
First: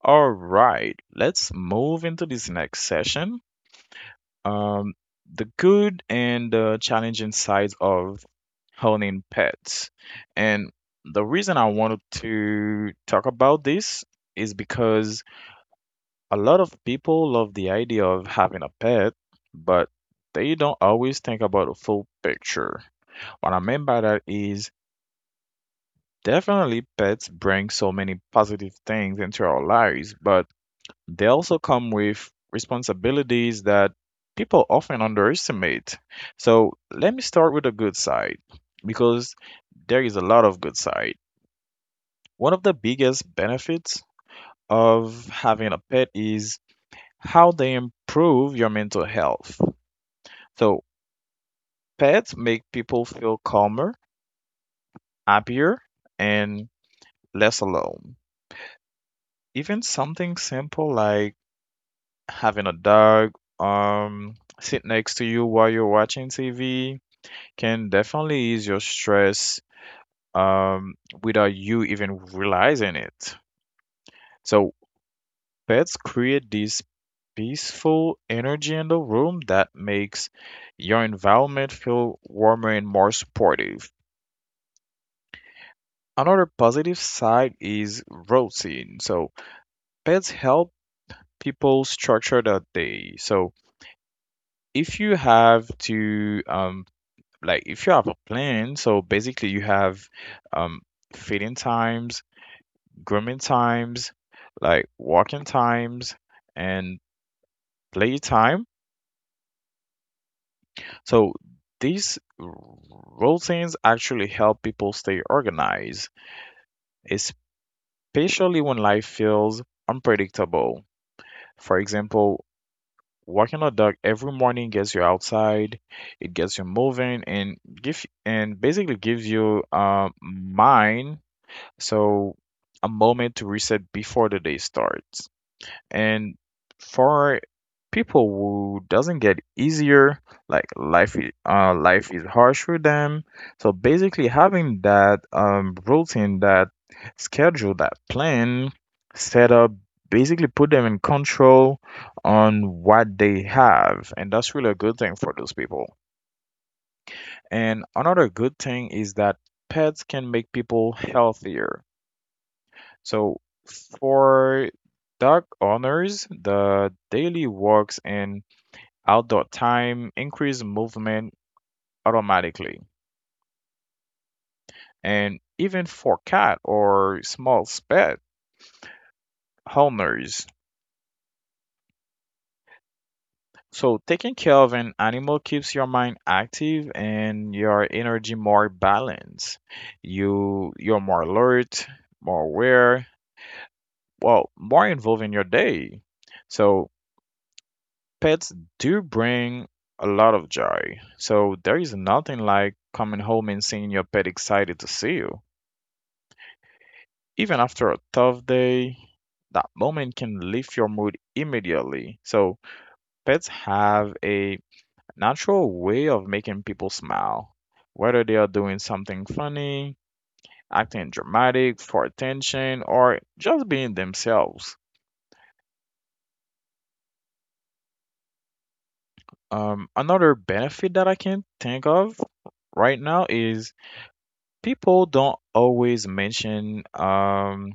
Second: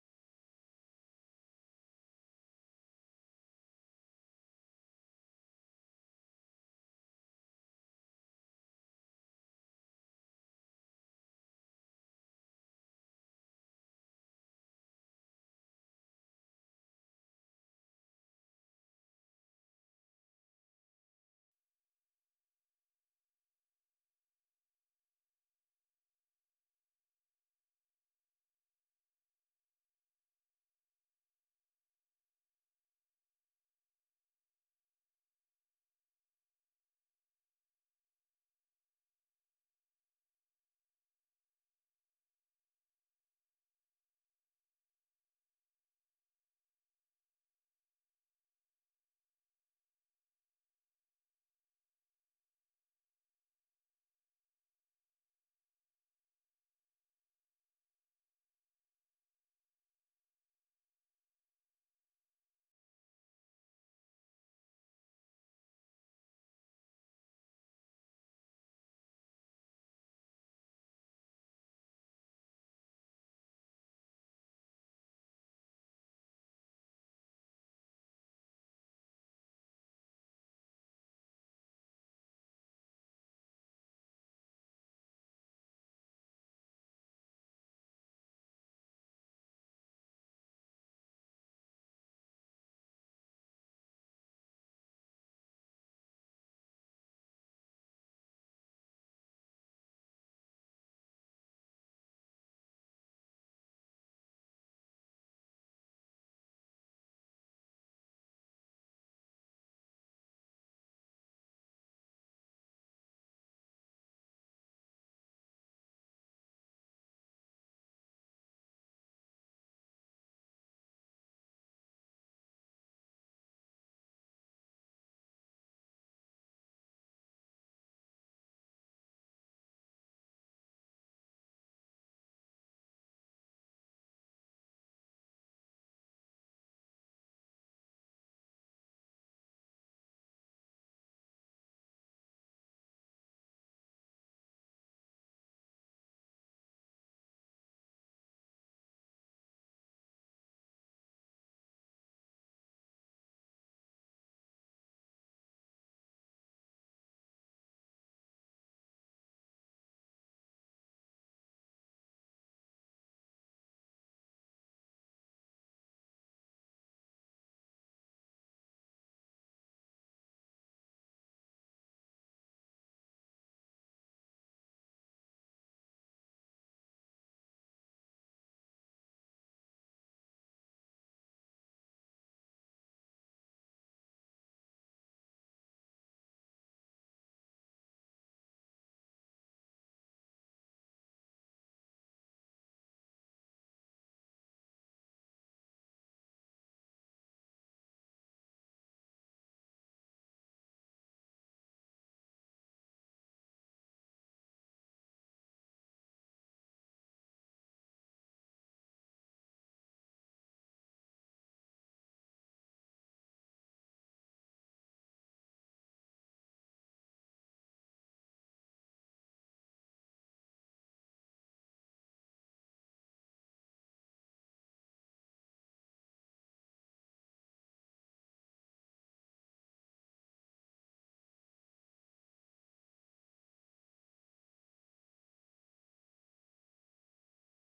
All right, let's move into this next session. Um, the good and the challenging sides of owning pets. And the reason I wanted to talk about this is because a lot of people love the idea of having a pet, but they don't always think about a full picture. What I mean by that is definitely pets bring so many positive things into our lives, but they also come with responsibilities that people often underestimate. So let me start with the good side because there is a lot of good side. One of the biggest benefits of having a pet is how they improve your mental health. So pets make people feel calmer, happier, and less alone. Even something simple like having a dog um sit next to you while you're watching TV can definitely ease your stress um without you even realizing it. So pets create this peaceful energy in the room that makes your environment feel warmer and more supportive. Another positive side is routine. So pets help people structure their day. So if you have to like if you have a plan, so basically you have um feeding times, grooming times, like walking times, and play time. So these routines actually help people stay organized, especially when life feels unpredictable. For example, walking a dog every morning gets you outside, it gets you moving and give and basically gives you mind, so a moment to reset before the day starts. And for people who doesn't get easier, like life is harsh for them, so basically having that routine, that schedule, that plan set up basically put them in control on what they have, and that's really a good thing for those people. And another good thing is that pets can make people healthier. So for dog owners, the daily walks and outdoor time increase movement automatically, and even for cat or small pet owners. So taking care of an animal keeps your mind active and your energy more balanced. You're more alert, more aware, well, more involved in your day. So pets do bring a lot of joy, so there is nothing like coming home and seeing your pet excited to see you. Even after a tough day, that moment can lift your mood immediately. So, pets have a natural way of making people smile, whether they are doing something funny, acting dramatic for attention, or just being themselves. Another benefit that I can think of right now is people don't always mention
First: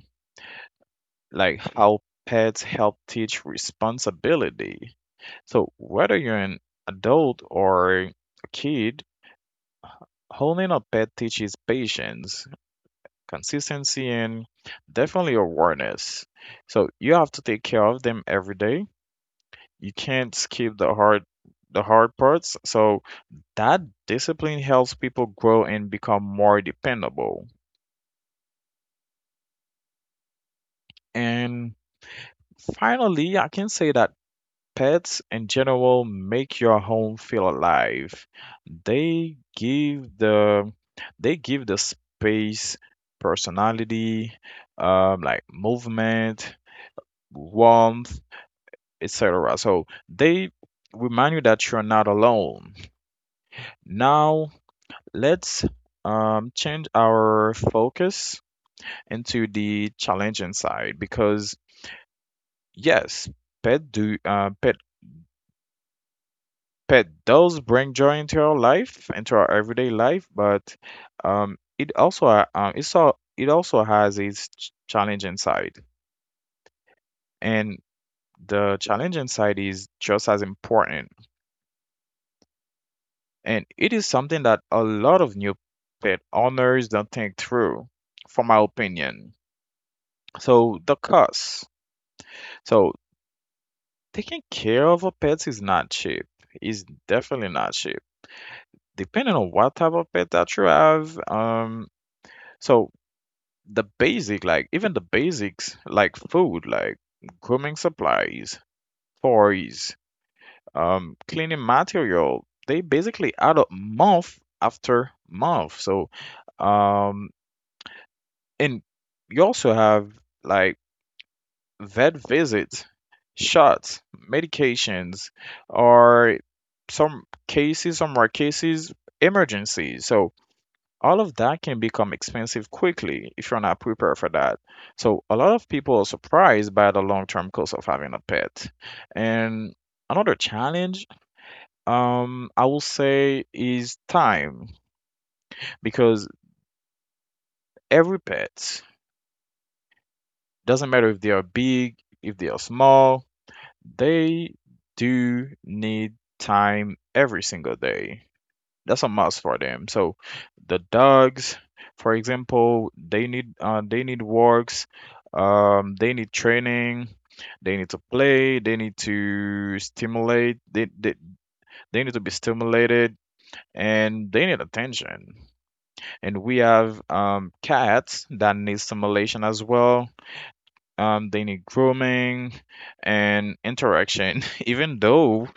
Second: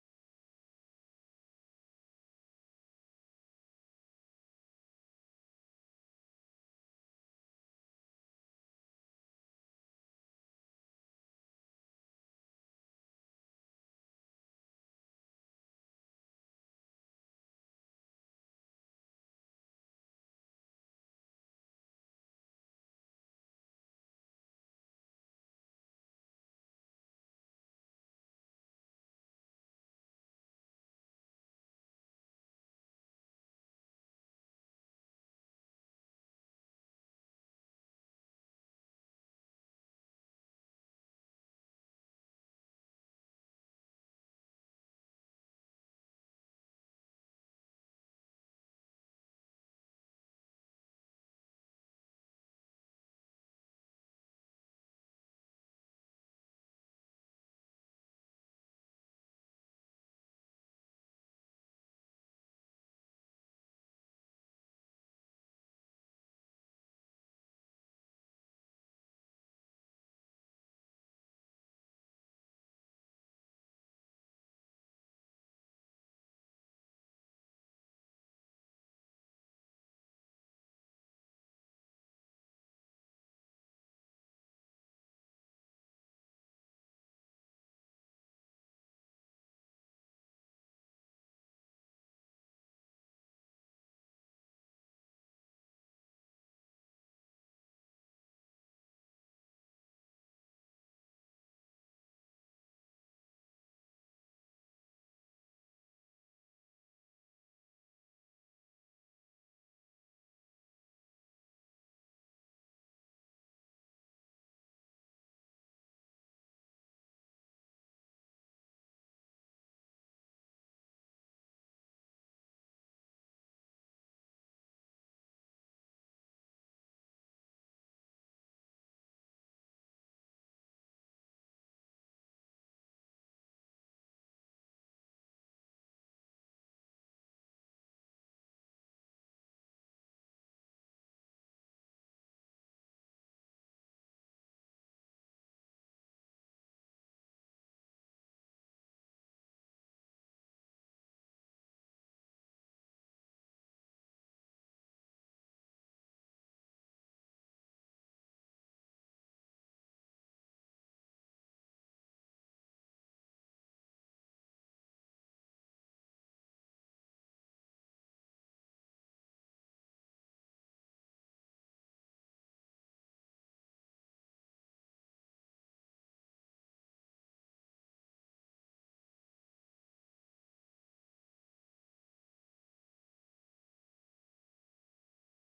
like how pets help teach responsibility. So whether you're an adult or a kid, holding a pet teaches patience, consistency, and definitely awareness. So you have to take care of them every day. You can't skip the hard parts. So that discipline helps people grow and become more dependable. And finally, I can say that pets in general make your home feel alive. They give the they give the space personality, like movement, warmth, etc. So they remind you that you're not alone. Now let's change our focus into the challenging side because yes, pet do pet pet does bring joy into our life, into our everyday life, but it also ha- it's all, it also has its challenging side, and the challenging side is just as important. And it is something that a lot of new pet owners don't think through, from my opinion. So the cost. So taking care of a pet is not cheap. It's definitely not cheap, depending on what type of pet that you have. So the basic like even the basics like food, like grooming supplies, toys, cleaning material, they basically add up month after month. So um and you also have like vet visits, shots, medications, or some cases, some rare cases, emergencies. So all of that can become expensive quickly if you're not prepared for that. So a lot of people are surprised by the long-term cost of having a pet. And another challenge, I will say, is time because every pet, doesn't matter if they are big, if they are small, they do need time every single day. That's a must for them. So the dogs, for example, they need walks, they need training, they need to play, they need to be stimulated, and they need attention. And we have cats that need stimulation as well. They need grooming and interaction. Even though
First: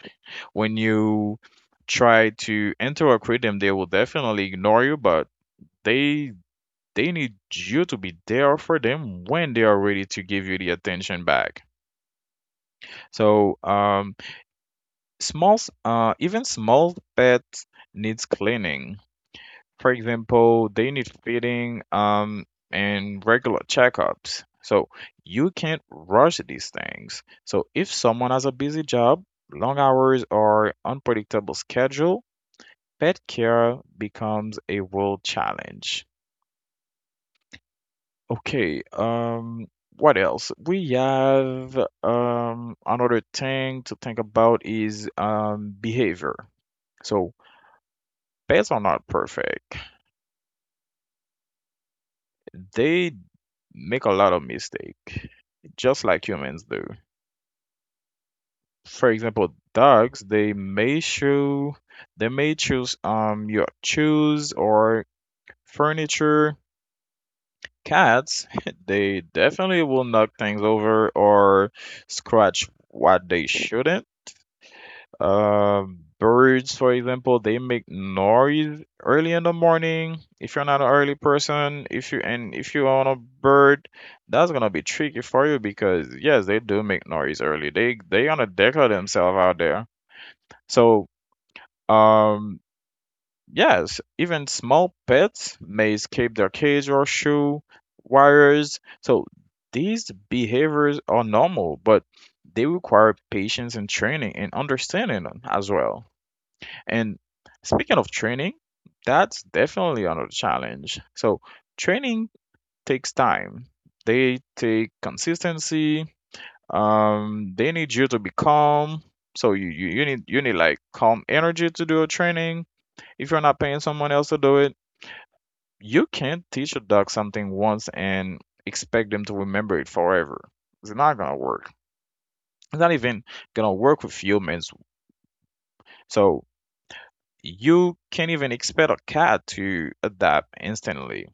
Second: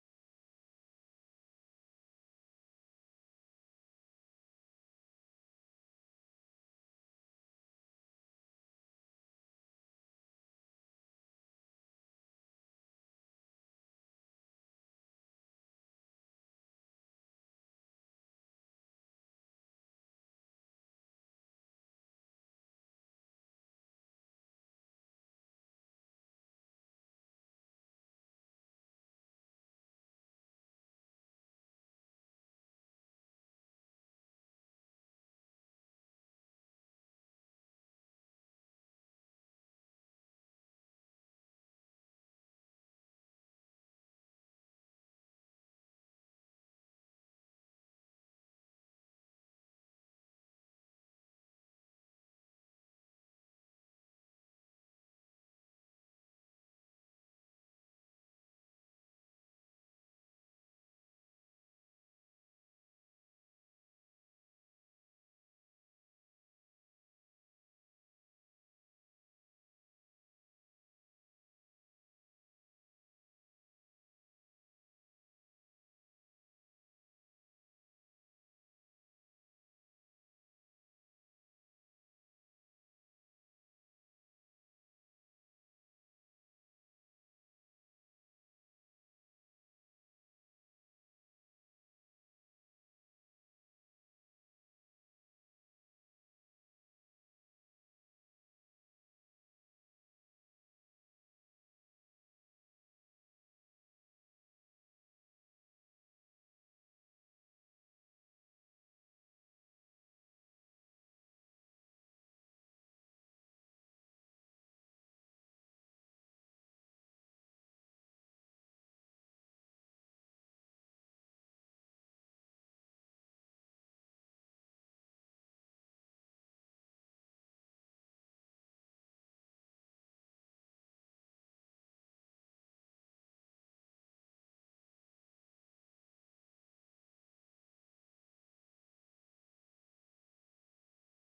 when you try to interact with them, they will definitely ignore you, but they they need you to be there for them when they are ready to give you the attention back. So, even small pets needs cleaning. For example, they need feeding, and regular checkups. So you can't rush these things. So if someone has a busy job, long hours, or unpredictable schedule, pet care becomes a real challenge. Okay, what else? We have another thing to think about is behavior. So pets are not perfect. They make a lot of mistake, just like humans do. For example, dogs, they may choose your shoes or furniture. Cats, they definitely will knock things over or scratch what they shouldn't. Birds, for example, they make noise early in the morning. If you're not an early person, if you own a bird, that's gonna be tricky for you because yes, they do make noise early. They gonna declare themselves out there. So um yes, even small pets may escape their cage or shoe wires. So these behaviors are normal, but they require patience and training and understanding as well. And speaking of training, that's definitely another challenge. So, training takes time. They take consistency. They need you to be calm. So you need like calm energy to do a training. If you're not paying someone else to do it, you can't teach a dog something once and expect them to remember it forever. It's not gonna work. It's not even gonna work with humans. So you can't even expect a cat to adapt instantly.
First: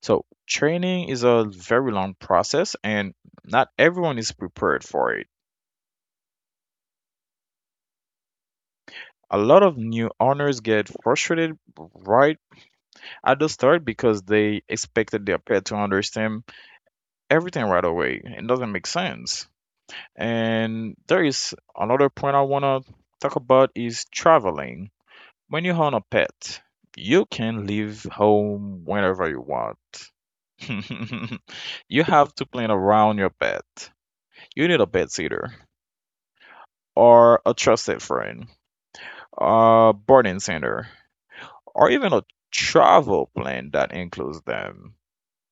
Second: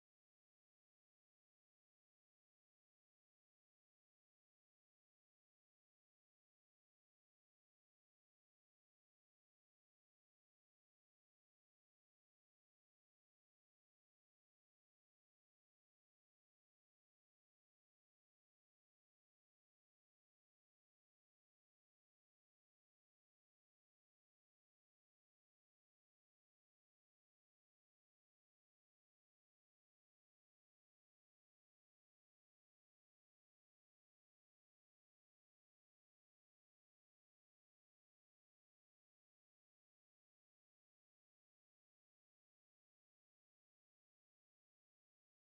So, training is a very long process, and not everyone is prepared for it. A lot of new owners get frustrated right at the start because they expected their pet to understand everything right away. It doesn't make sense. And there is another point I want to talk about is traveling. When you own a pet, you can leave home whenever you want. You have to plan around your pet. You need a pet sitter or a trusted friend, a boarding center, or even a travel plan that includes them.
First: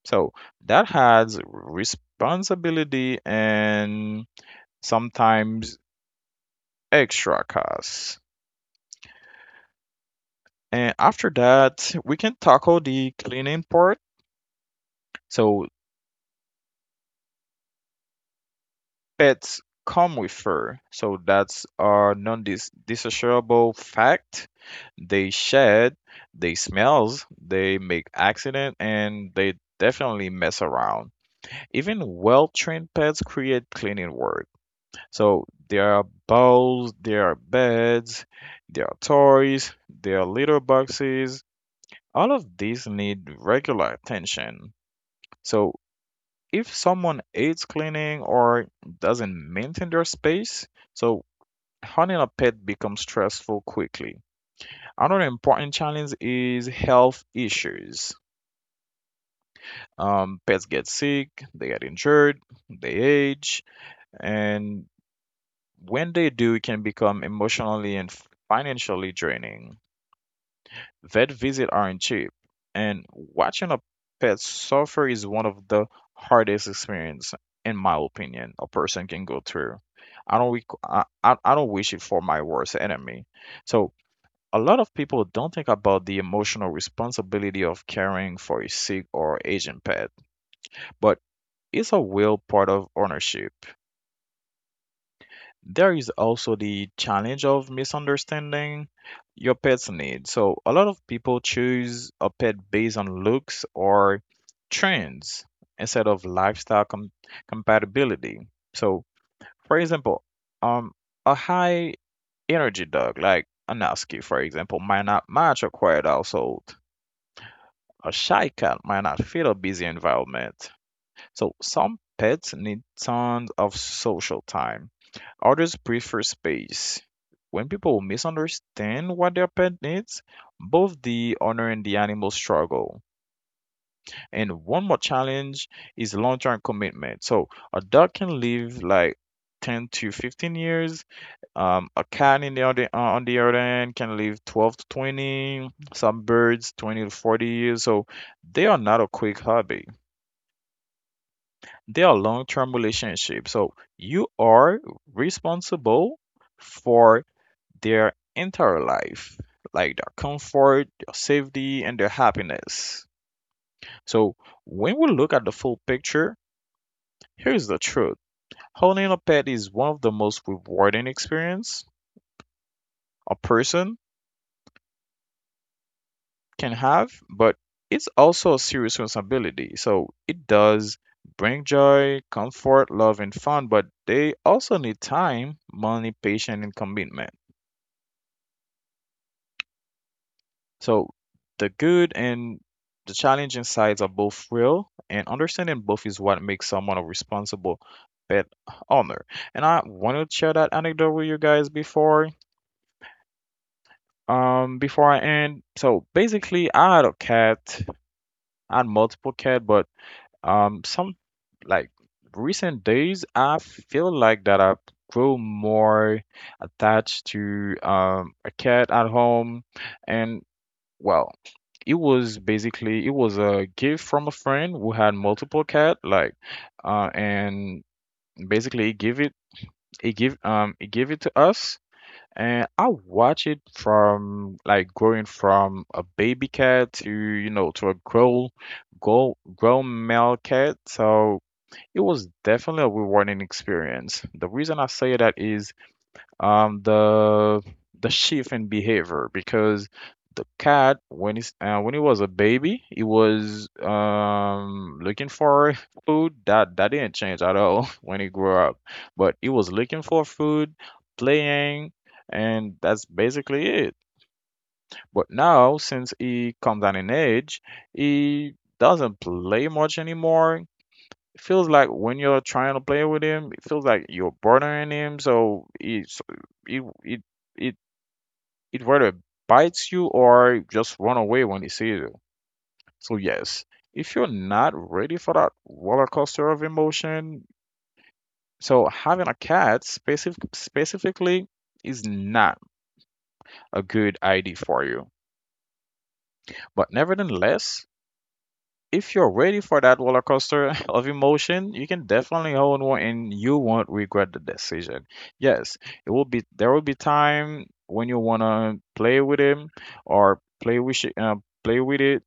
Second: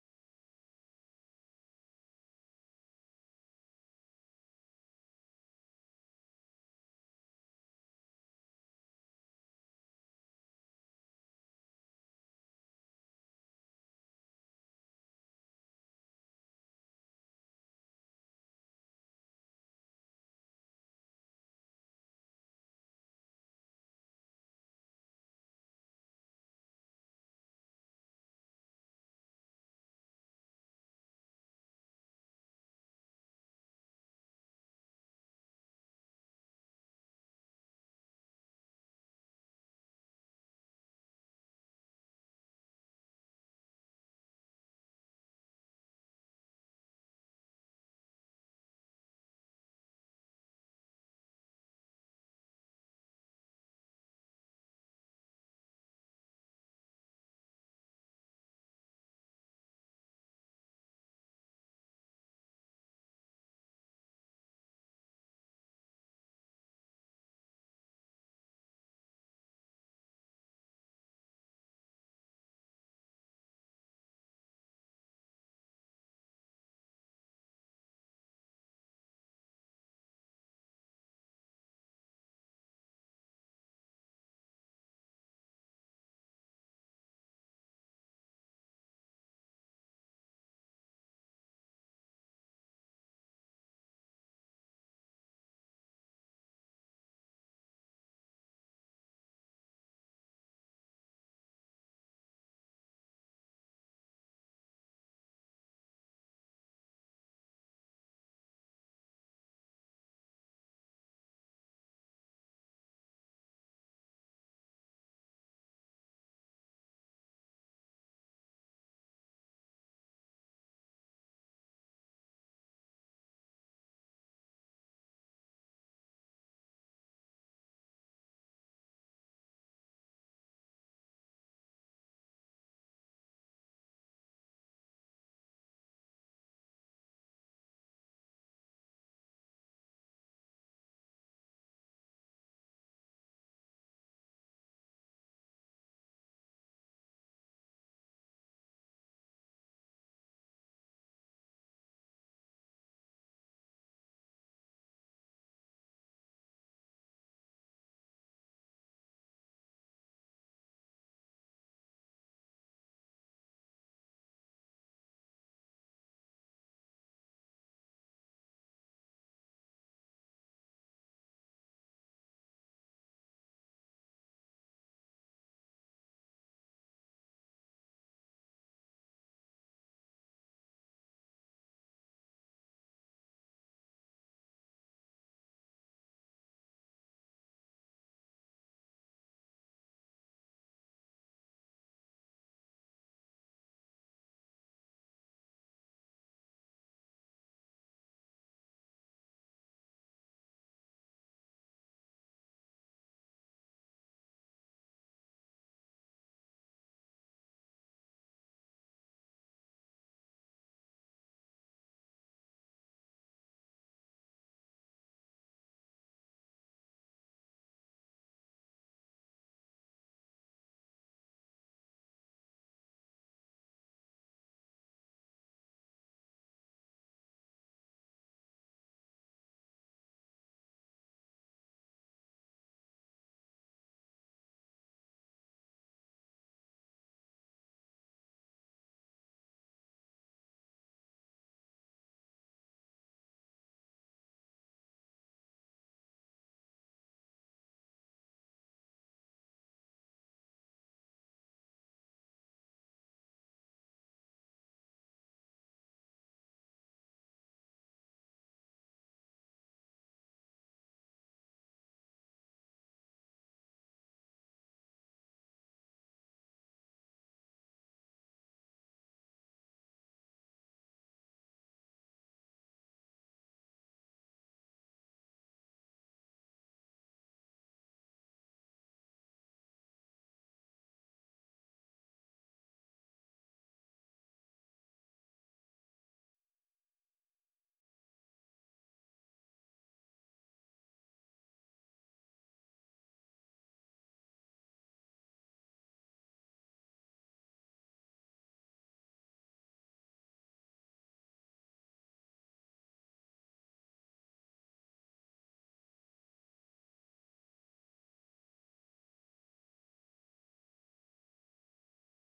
So that has responsibility and sometimes extra costs. And after that, we can tackle the cleaning part. So pets come with fur, so that's a non-dissociable fact. They shed, they smells, they make accident, and they definitely mess around. Even well-trained pets create cleaning work. So there are bowls, there are beds, there are toys, there are litter boxes. All of these need regular attention. So if someone hates cleaning or doesn't maintain their space, so hunting a pet becomes stressful quickly. Another important challenge is health issues. Pets get sick, they get injured, they age, and when they do, it can become emotionally and financially draining. Vet visits aren't cheap, and watching a pet suffer is one of the hardest experience, in my opinion, a person can go through. I don't rec- I don't wish it for my worst enemy. So a lot of people don't think about the emotional responsibility of caring for a sick or aging pet, but it's a real part of ownership. There is also the challenge of misunderstanding your pet's needs. So, a lot of people choose a pet based on looks or trends instead of compatibility. So, for example, um, a high energy dog like a Husky, for example, might not match a quiet household. A shy cat might not fit a busy environment. So some pets need tons of social time. Others prefer space. When people misunderstand what their pet needs, both the owner and the animal struggle. And one more challenge is long term commitment. So a dog can live like 10 to 15 years. A cat in on the other end can live 12 to 20. Some birds 20 to 40 years. So they are not a quick hobby. They are long-term relationships. So you are responsible for their entire life, like their comfort, their safety, and their happiness. So when we look at the full picture, here's the truth. Owning a pet is one of the most rewarding experience a person can have, but it's also a serious responsibility. So it does bring joy, comfort, love, and fun, but they also need time, money, patience, and commitment. So the good and the challenging sides are both real, and understanding both is what makes someone a responsible pet owner. And I want to share that anecdote with you guys before I end. So basically, I had a cat, I had multiple cat, but some like recent days, I feel like that I grow more attached to a cat at home, and well, it was basically it was a gift from a friend who had multiple cat, and basically he gave it he give he gave it to us. And I watch it from like growing from a baby cat to to a grown male cat. So it was definitely a rewarding experience. The reason I say that is the shift in behavior because the cat when it's when it was a baby, it was looking for food. That didn't change at all when it grew up, but it was looking for food, playing, and that's basically it. But now since he comes at an age, he doesn't play much anymore. It feels like when you're trying to play with him, it feels like you're bothering him. So it it it it rather bites you or just run away when he sees you. So yes, if you're not ready for that roller coaster of emotion, so having a cat specifically is not a good idea for you. But nevertheless, if you're ready for that roller coaster of emotion, you can definitely own one and you won't regret the decision. Yes, it will be there will be time when you want to play with him or play with it.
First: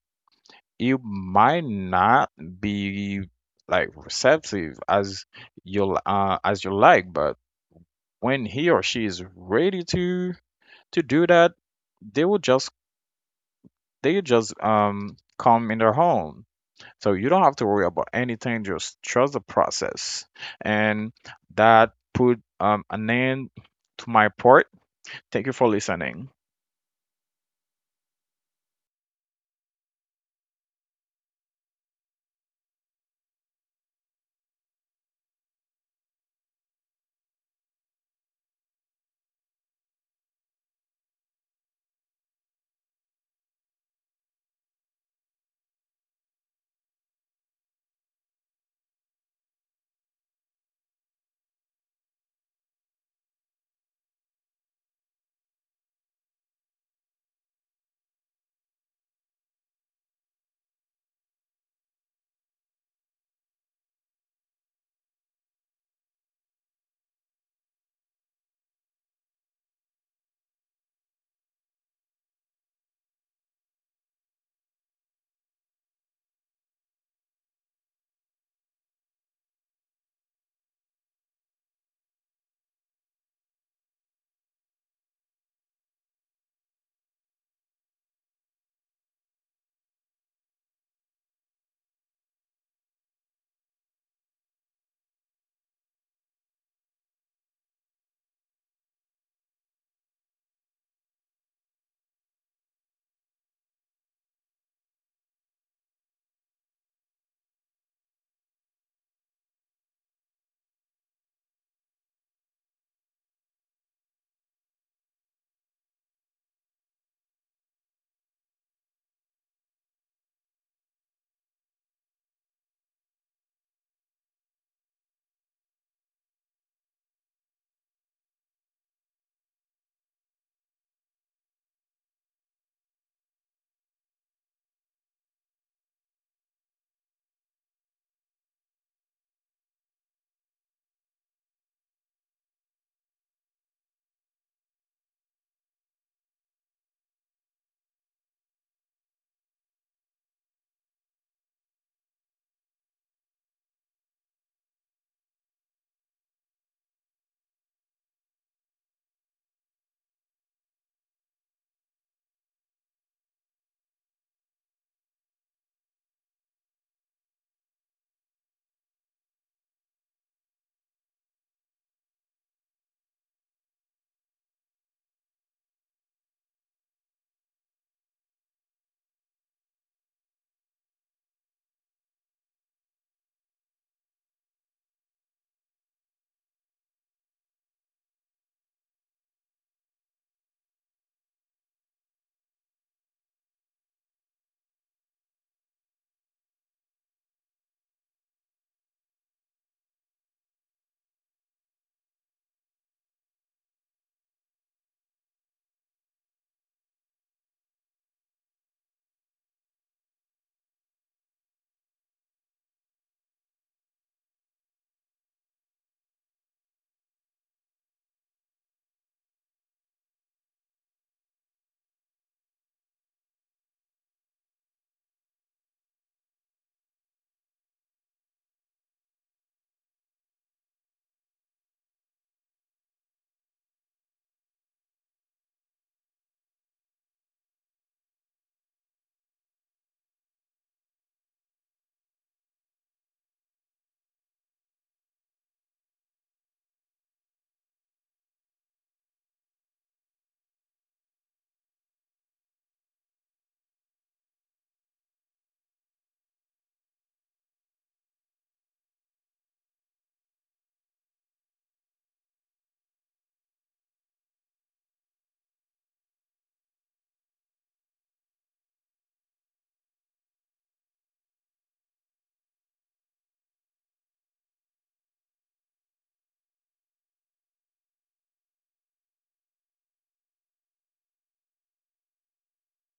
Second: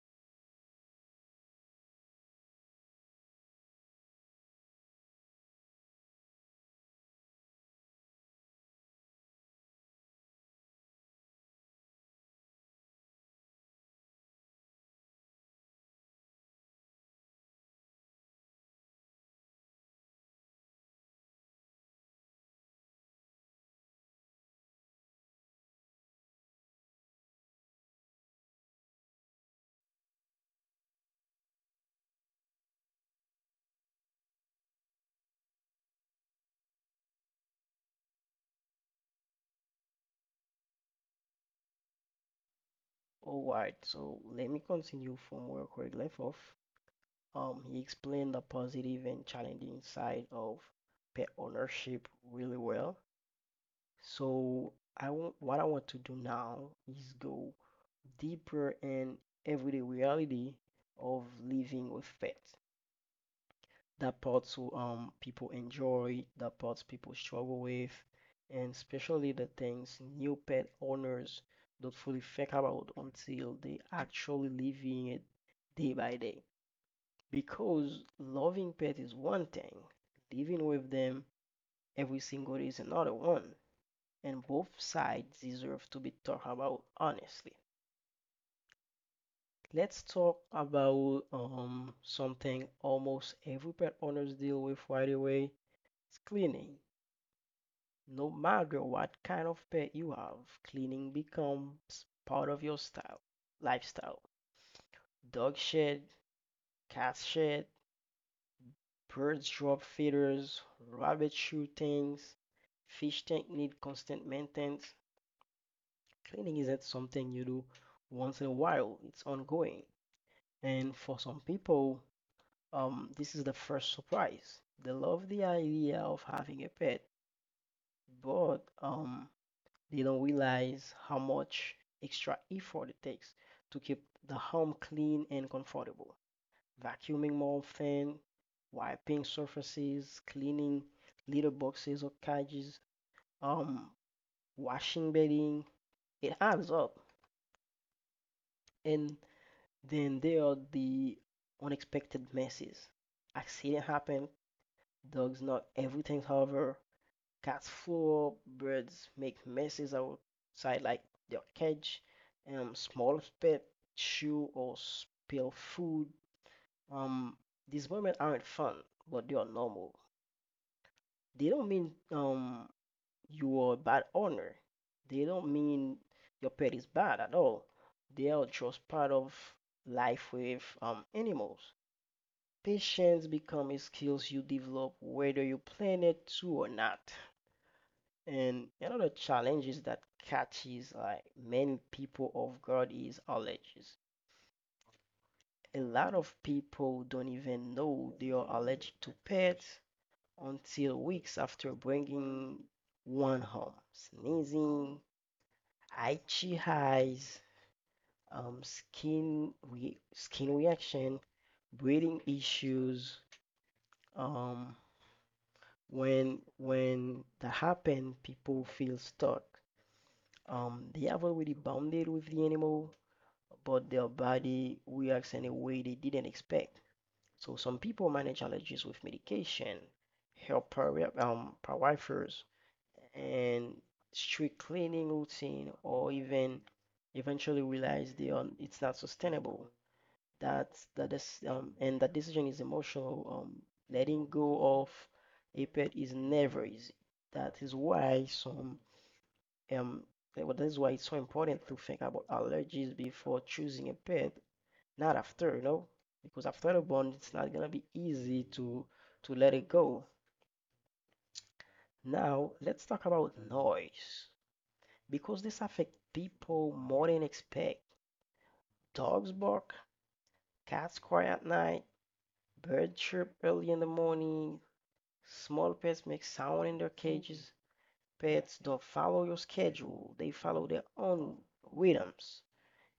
You might not be like receptive as as you like, but when he or she is ready to do that, they will just they just come in their home. So you don't have to worry about anything, just trust the process. And that put an end to my part. Thank you for listening. All right, so let me continue from where Craig left off. He explained the positive and challenging side of pet ownership really well. So, I want what I want to do now is go deeper in everyday reality of living with pets. That parts will, people enjoy, that parts people struggle with, and especially the things new pet owners don't fully think about until they actually living it day by day. Because loving pet is one thing, living with them every single day is another one, and both sides deserve to be talked about honestly. Let's talk about something almost every pet owners deal with right away. It's cleaning. No matter what kind of pet you have, cleaning becomes part of your style lifestyle. Dog shed, cat shed, birds drop feeders, rabbits chew things, fish tank need constant maintenance. Cleaning isn't something you do once in a while, it's ongoing. And for some people, this is the first surprise. They love the idea of having a pet, but they don't realize how much extra effort it takes to keep the home clean and comfortable. Vacuuming more often, wiping surfaces, cleaning litter boxes or cages, um, washing bedding, it adds up. And then there are the unexpected messes. Accident happen, dogs knock everything over, cause four birds make messes outside like their cage. Small pet chew or spill food. Um, these moments aren't fun, but they are normal. They don't mean you are a bad owner. They don't mean your pet is bad at all. They are just part of life with animals. Patience becomes a skills you develop whether you plan it to or not. And another challenge is that catches like many people of God is allergies. A lot of people don't even know they are allergic to pets until weeks after bringing one home. Sneezing, itchy eyes, skin reaction, breathing issues. Um, when that happens, people feel stuck. They have already bonded with the animal, but their body reacts in a way they didn't expect. So some people manage allergies with medication, help pariah, pariphers, and strict cleaning routine, or even eventually realize they are it's not sustainable. That is and that decision is emotional. Letting go of a pet is never easy. That is why some um well, that is why it's so important to think about allergies before choosing a pet not after, you know, because after the bond, it's not gonna be easy to let it go. Now, let's talk about noise because this affects people more than expect. Dogs bark, cats cry at night, birds chirp early in the morning, small pets make sound in their cages. Pets don't follow your schedule; they follow their own rhythms.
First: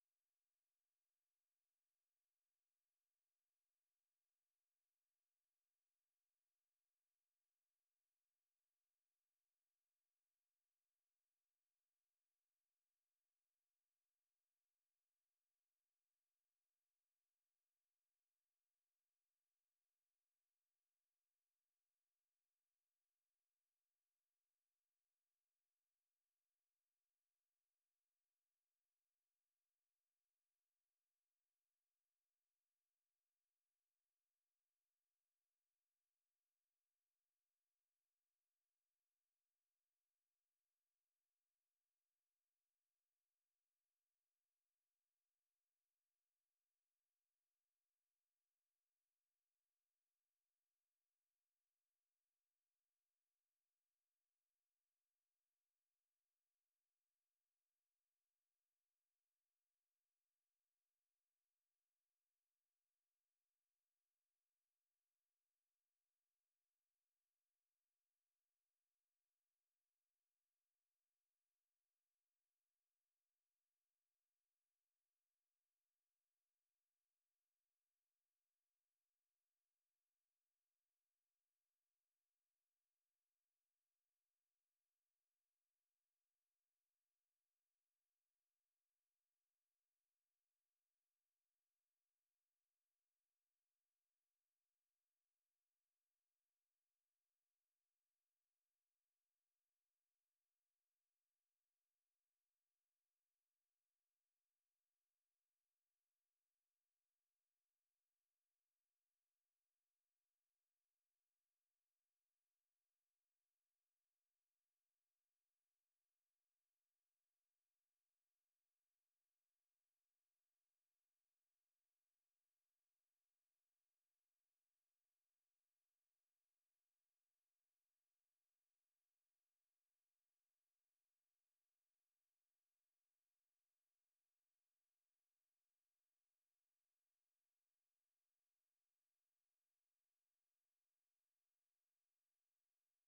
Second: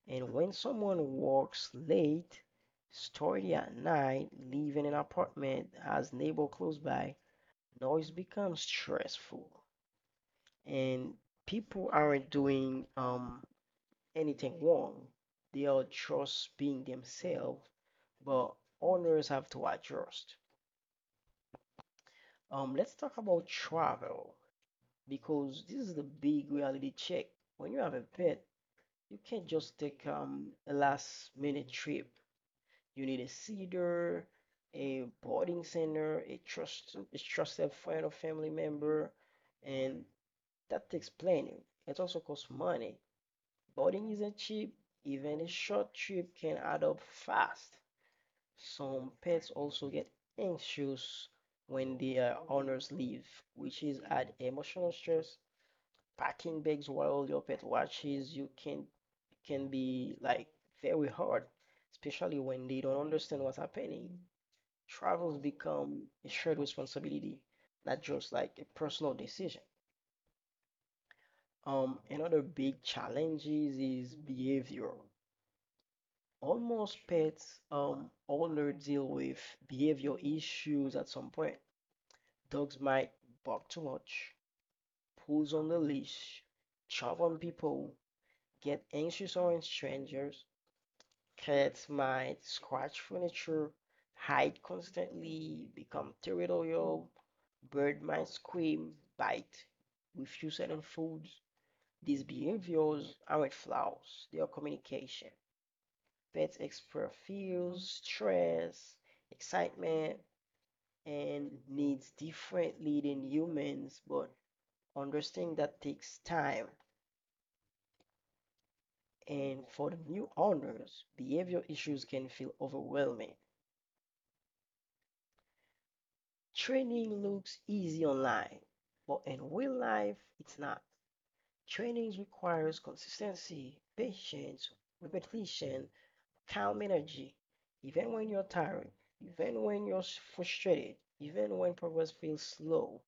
And when someone works late, starting at night, leaving an apartment as neighbor close by, noise becomes stressful. And people aren't doing anything wrong. They are just being themselves, but owners have to adjust. Let's talk about travel because this is the big reality check. When you have a pet, you can't just take a last minute trip. You need a cedar, a boarding center, a trusted friend or family member, and that takes planning. It also costs money. Boarding isn't cheap. Even a short trip can add up fast. Some pets also get anxious when their owners leave, which is add emotional stress. Packing bags while your pet watches you can be like very hard, especially when they don't understand what's happening. Travels become a shared responsibility, not just like a personal decision. Another big challenge is behavior. Almost pets owner deal with behavior issues at some point. Dogs might bark too much, pulls on the leash, chop on people, get anxious around strangers. Cats might scratch furniture, hide constantly, become territorial. Bird might scream, bite, refuse certain foods. These behaviors aren't flaws, they are communication. Pets express fears, stress, excitement, and needs differently than humans, but understanding that takes time. And for the new owners, behavior issues can feel overwhelming. Training looks easy online, but in real life, it's not. Training requires consistency, patience, repetition, calm energy, even when you're tired, even when you're frustrated, even when progress feels slow.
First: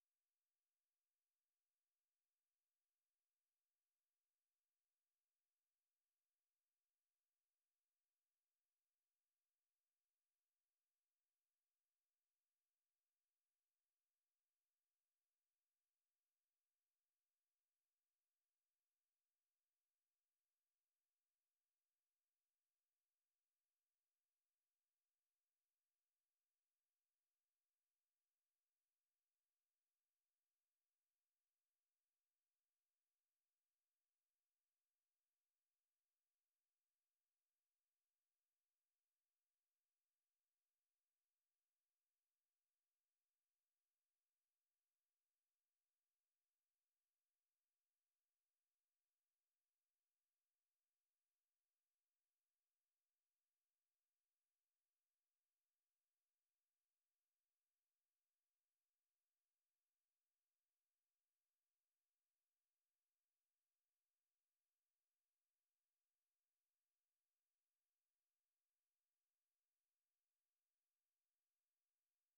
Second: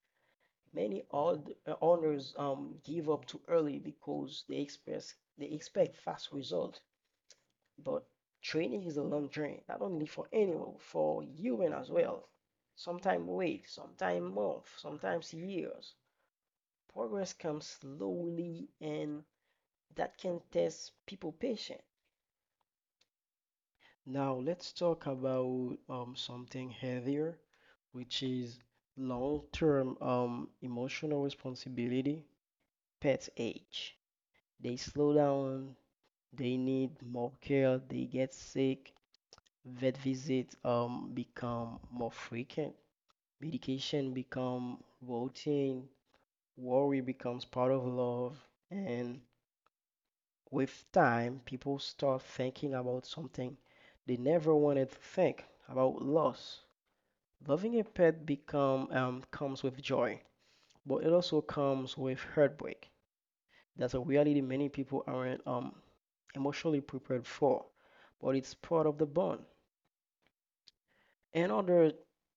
Many odd owners give up too early because they expect fast results. But training is a long journey, not only for animal, for human as well. Sometimes weeks, sometimes months, sometimes years. Progress comes slowly and that can test people patient. Now let's talk about something heavier, which is long-term emotional responsibility. Pets age. They slow down, they need more care, they get sick, vet visits become more frequent, medication become routine, worry becomes part of love, and with time, people start thinking about something they never wanted to think about loss. Loving a pet become comes with joy, but it also comes with heartbreak. That's a reality many people aren't emotionally prepared for, but it's part of the bond. Another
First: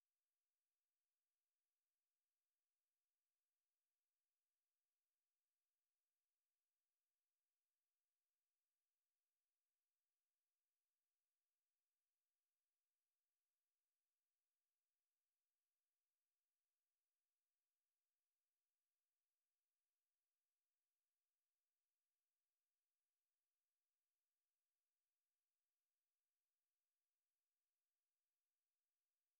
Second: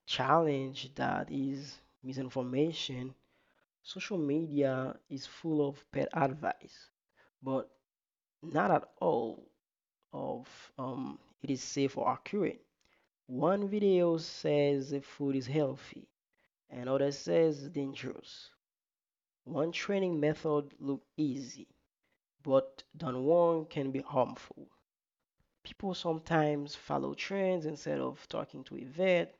challenge that is misinformation. Social media is full of pet advice, but not at all of it is safe or accurate. One video says the food is healthy, another says dangerous. One training method looks easy, but done wrong can be harmful. People sometimes follow trends instead of talking to a vet,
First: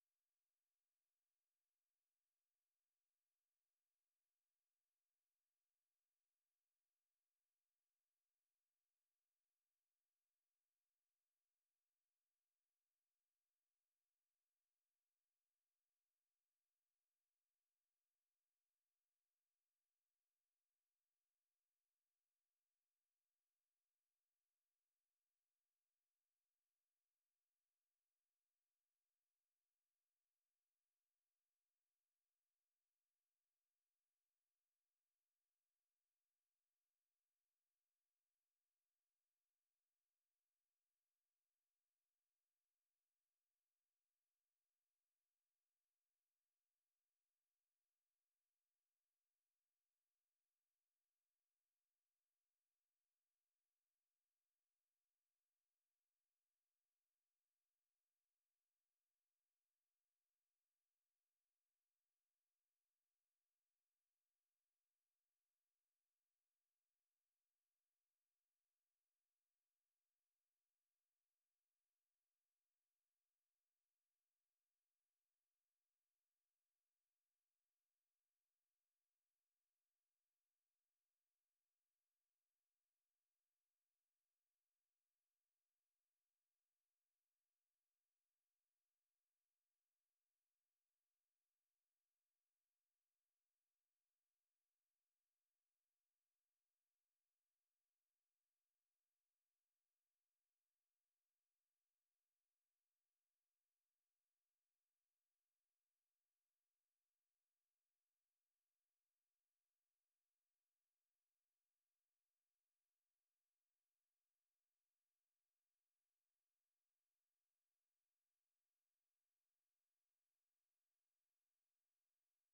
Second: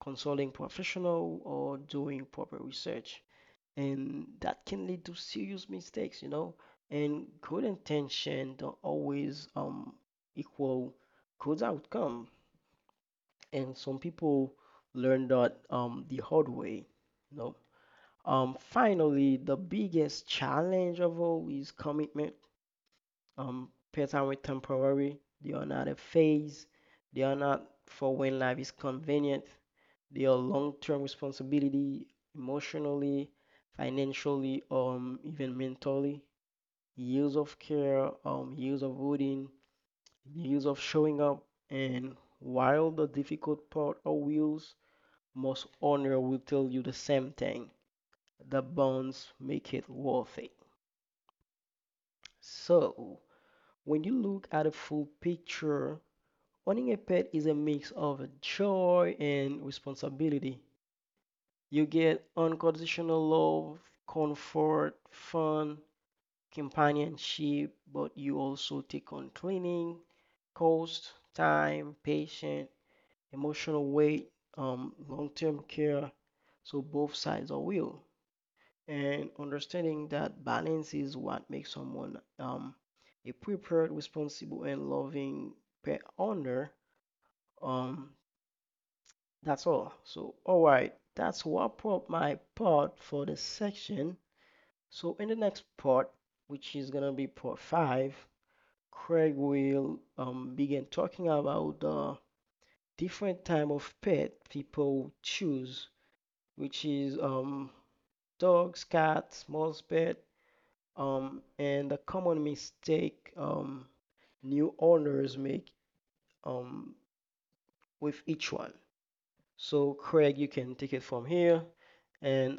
consulting professional, or doing proper research, and that can lead to serious mistakes, you know. And good intention don't always equal good outcome. And some people learn that the hard way. You know. Finally, the biggest challenge of all is commitment. Pets are temporary. They are not a phase. They are not for when life is convenient. They are long-term responsibility, emotionally, financially, even mentally. Years of care, years of routine, years of showing up, and while the difficult part are wheels most owner will tell you the same thing. The bonds make it worth it. So, when you look at a full picture, owning a pet is a mix of joy and responsibility. You get unconditional love, comfort, fun, companionship, but you also take on cleaning, cost, time, patience, emotional weight, long-term care. So both sides are real. And understanding that balance is what makes someone a prepared, responsible, and loving pet owner. Um, that's all. So, all right, that's what up my part for this section. So, in the next part, which is gonna be part 5, Craig will begin talking about the different type of pet people choose, which is dogs, cats, small pet, and a common mistake new owners make, um, with each one. So, Craig, you can take it from here. And